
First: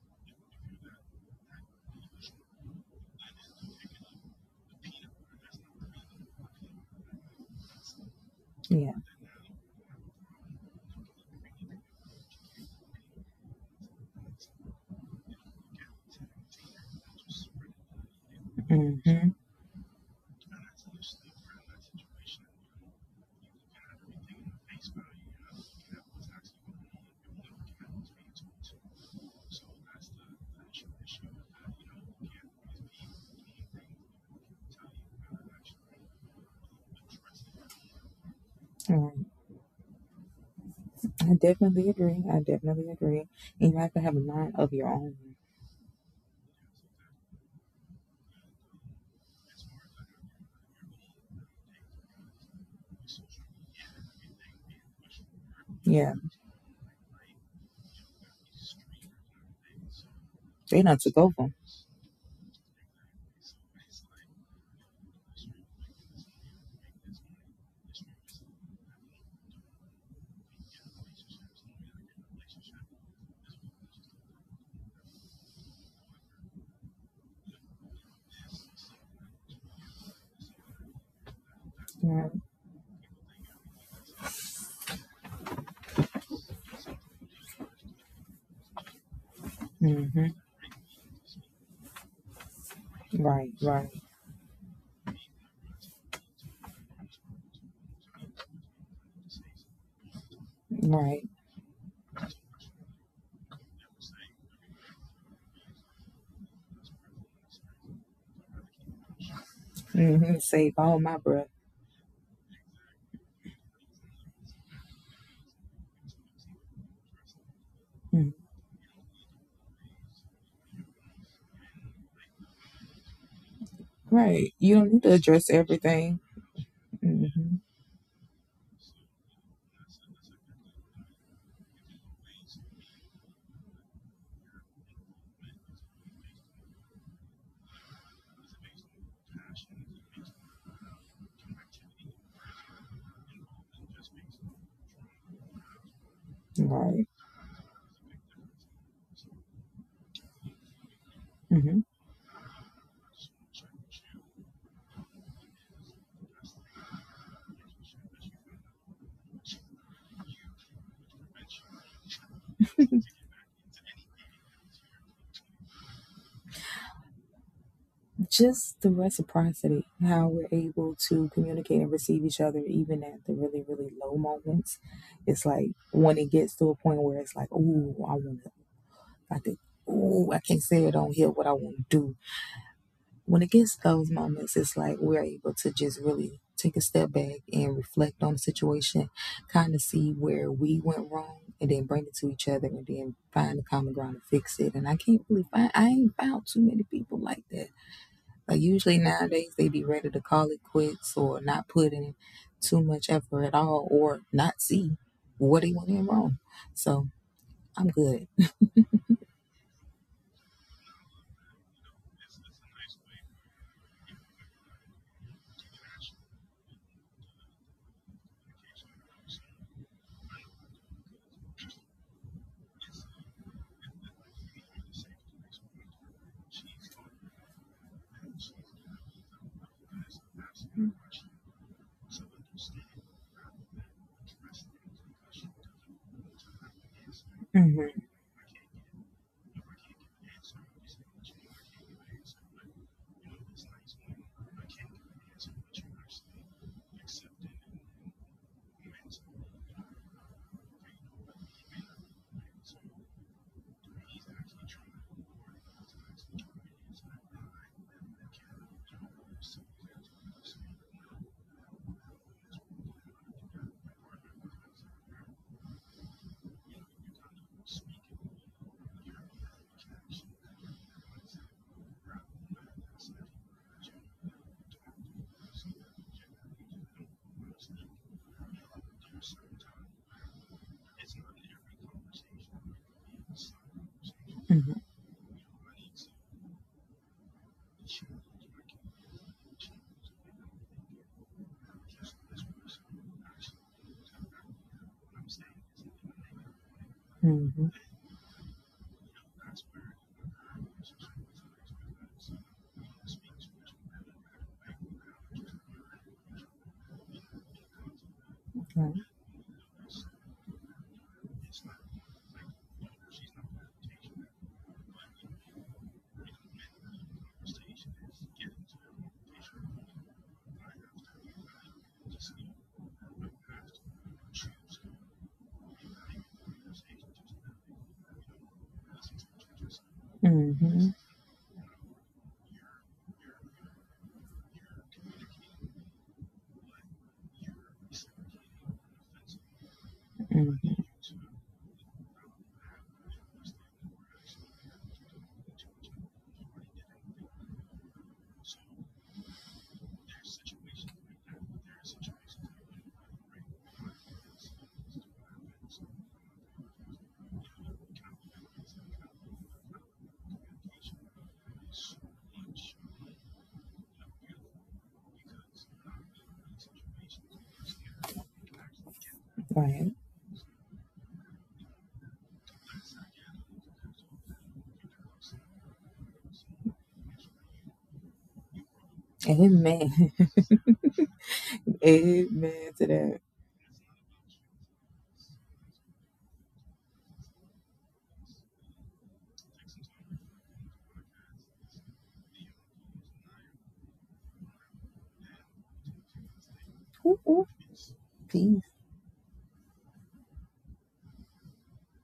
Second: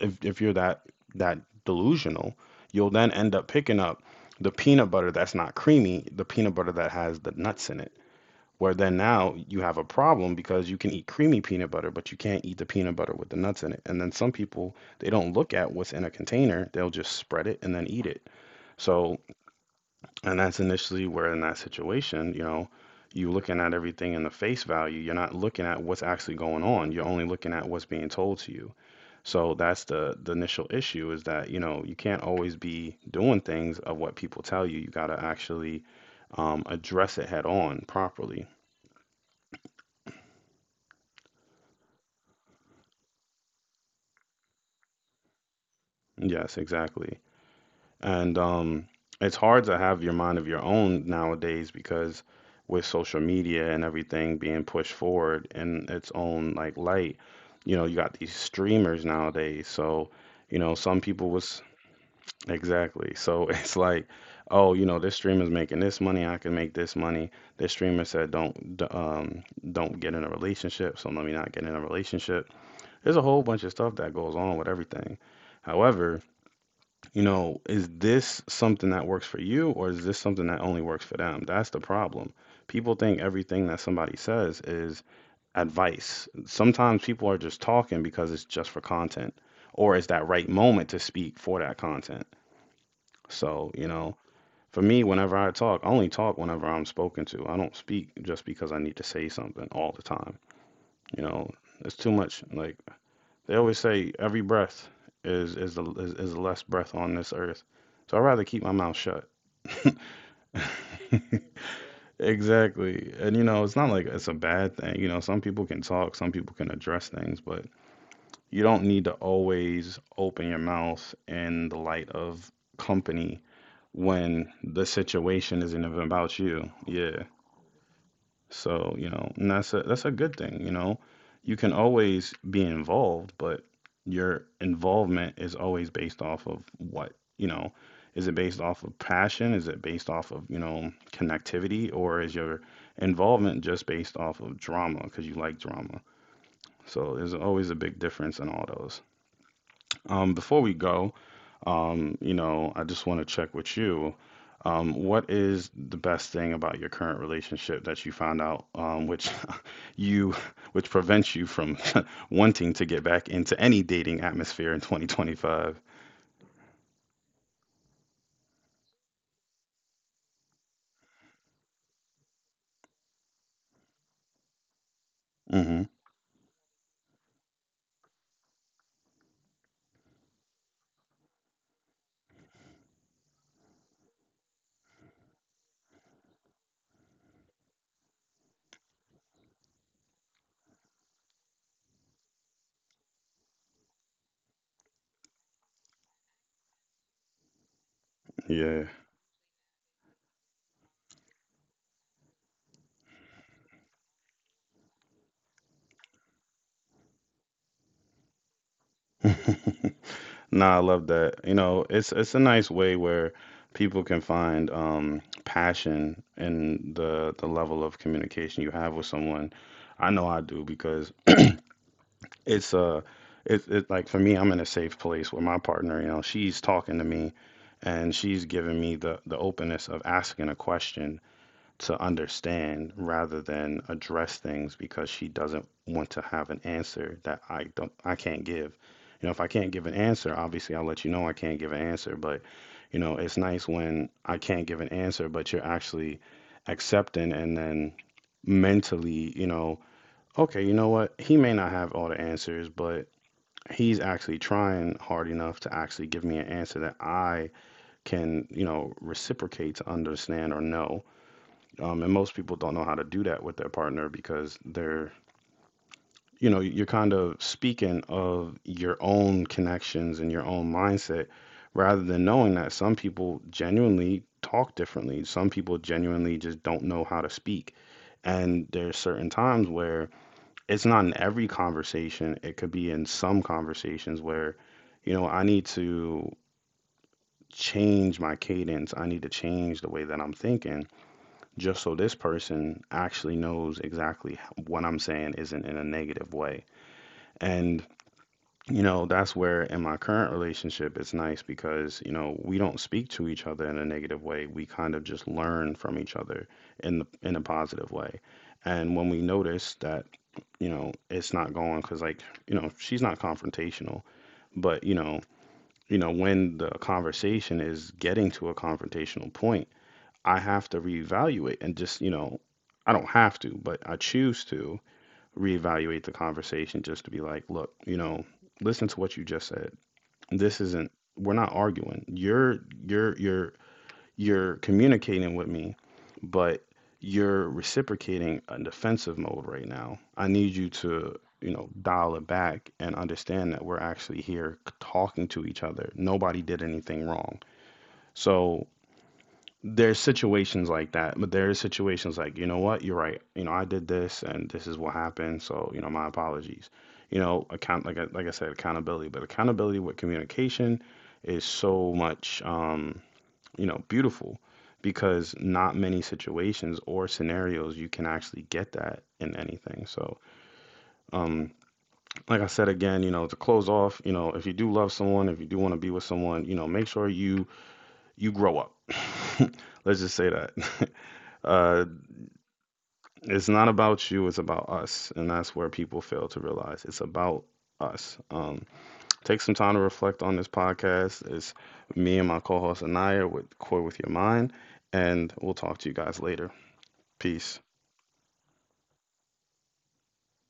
Speaker 1: if if you're that that delusional, you'll then end up picking up the peanut butter that's not creamy, the peanut butter that has the nuts in it. Where
Speaker 2: Yeah.
Speaker 1: then now you have a problem because you can eat creamy peanut butter, but you can't eat the peanut butter with the nuts in it. And then some people, they don't look at what's in a container, they'll just spread it and then eat it. So
Speaker 2: Mm-hmm.
Speaker 1: and that's initially where in that situation, you know, you're looking at everything in the face value. You're not looking at what's actually going on. You're only looking at what's being told to you. So that's the the initial issue is that, you know, you can't always be doing things of what people tell you. You got to actually um, address it head on properly.
Speaker 2: Um, I definitely agree. I definitely agree. And you have to have a mind of your own.
Speaker 1: Yes, exactly. And um, it's hard to have your mind of your own nowadays because with social media and everything being pushed forward in its
Speaker 2: Yeah.
Speaker 1: own like light, you know, you got these streamers nowadays. So, you know,
Speaker 2: They not
Speaker 1: some
Speaker 2: took
Speaker 1: people
Speaker 2: over.
Speaker 1: was exactly. So [laughs] it's like, oh, you know, this streamer's making this money, I can make this money. This streamer said don't d- um don't get in a relationship, so let me not get in a relationship. There's a whole bunch of stuff that goes on with everything. However, you know, is this something that works for you or is this something that only works for them? That's the
Speaker 2: Yeah.
Speaker 1: problem. People think everything that somebody says is advice. Sometimes people are just talking because it's just for content or it's that
Speaker 2: Mm-hmm.
Speaker 1: right moment to speak for that content.
Speaker 2: Right.
Speaker 1: So, you
Speaker 2: Right.
Speaker 1: know, for me, whenever I talk, I only talk whenever I'm spoken to. I don't speak just because I need to say something all the time. You
Speaker 2: Right.
Speaker 1: know, it's too much. Like they always say, every breath is is the is, is the less breath on this earth. So I'd rather keep my mouth shut. [laughs]
Speaker 2: Hmm. Save all my breath.
Speaker 1: Exactly. And you know, it's not like it's a bad thing. You know, some people can talk, some people can address things, but
Speaker 2: Mhm.
Speaker 1: you don't need to always open your mouth in the light of company when
Speaker 2: Right. You
Speaker 1: the
Speaker 2: don't need to address
Speaker 1: situation isn't even
Speaker 2: everything.
Speaker 1: about you. Yeah.
Speaker 2: Hmm.
Speaker 1: So, you know, and that's a that's a good thing, you know. You can always be involved, but your involvement is always based off of what, you know, is it based off of passion? Is it based off of, you know, connectivity? Or is your involvement just based off of drama because you like drama?
Speaker 2: Right.
Speaker 1: So there's always a big difference in all those. Um, before we go,
Speaker 2: Hmm.
Speaker 1: um, you know, I just want to check with you. Um, what is the best thing about your current relationship that you found out, um, which [laughs] you, which prevents you from [laughs] wanting to get back into any dating atmosphere in twenty twenty-five?
Speaker 2: Just the reciprocity, how we're able to communicate and receive each other, even at the really, really low moments. It's like
Speaker 1: Hmm.
Speaker 2: when it gets to a point where it's like, ooh, I want to, I think, ooh, I can't say it on here what I want to do. When it gets those moments, it's like we're able to just really take a step back and reflect on the situation, kind of see where we went wrong, and then bring it to each other, and then find the common ground and fix it. And I can't really find, I ain't found too many people like that. Like
Speaker 1: Yeah.
Speaker 2: usually nowadays, they be ready to call it quits or not put in too much effort at all, or not see what they went in wrong. So I'm good.
Speaker 1: [laughs] Nah, I love that. You know, it's it's a nice way where people can find um passion in the the level of communication you have with someone. I know I do because it's uh it's it like for me, I'm in a safe place with my partner. You know, she's talking to me and she's giving me the the openness of asking a question to understand rather than address things because she doesn't want to have an answer that i don't
Speaker 2: Mm-hmm,
Speaker 1: i can't give. You know, if I can't give an answer, obviously I'll let you know I can't give an answer, but you know, it's nice when I can't give an answer but you're actually accepting and then mentally, you know, okay, you know what? He may not have all the answers, but he's actually trying hard enough to actually give me an answer that I can, you know, reciprocate to understand or know. Um, and most people don't know how to do that with their partner because they're, you know, you're kind of speaking of your own connections and your own mindset rather than knowing that some people genuinely talk differently. Some people genuinely just don't know how to speak. And there's certain times where it's not in every conversation. It could be in some conversations where,
Speaker 2: mm-hmm,
Speaker 1: you know, I need to change my cadence. I need to change the way that I'm thinking just so this person actually knows exactly h- what I'm saying isn't in a negative way.
Speaker 2: mm-hmm,
Speaker 1: And, you know, that's where in my current relationship, it's nice because, you know, we don't speak to each other in a negative way. We kind of just learn from each other in the, in a positive way.
Speaker 2: right,
Speaker 1: And when we notice that, you know, it's not going because like, you know, she's not confrontational, but you know, you know when the conversation is getting to a confrontational point, I have to reevaluate and just, you know, I don't have to but I choose to reevaluate the conversation just to be like, look, you know, listen to what you just said. This
Speaker 2: mm-hmm,
Speaker 1: isn't, we're not arguing. you're you're you're you're communicating with me, but you're reciprocating a defensive mode right now. I need you
Speaker 2: mm-hmm,
Speaker 1: to, you know, dial it back and understand that we're actually here talking to each other. Nobody did anything wrong. So there's situations like that, but there are situations like, you know what, you're right. You know, I did this and this is what happened. So, you know, my apologies. You know, account like I, like I said, accountability, but accountability with communication is so much. Um, you know, beautiful, because not many situations or scenarios you can actually get that in anything.
Speaker 2: right.
Speaker 1: So, um, like I said again, you know, to close off, you know, if you do love someone, if you do want to be with someone, you know, make sure you you grow up. [laughs] Let's
Speaker 2: Amen.
Speaker 1: just
Speaker 2: [laughs]
Speaker 1: say that. [laughs] Uh,
Speaker 2: Amen to that.
Speaker 1: it's not about you, it's about us, and that's where people fail to realize it's about us. Um, take some time to reflect on this podcast. It's me and my co-host Anaya with Core with Your Mind, and we'll talk to you guys later.
Speaker 2: Ooh, ooh,
Speaker 1: Peace.
Speaker 2: peace.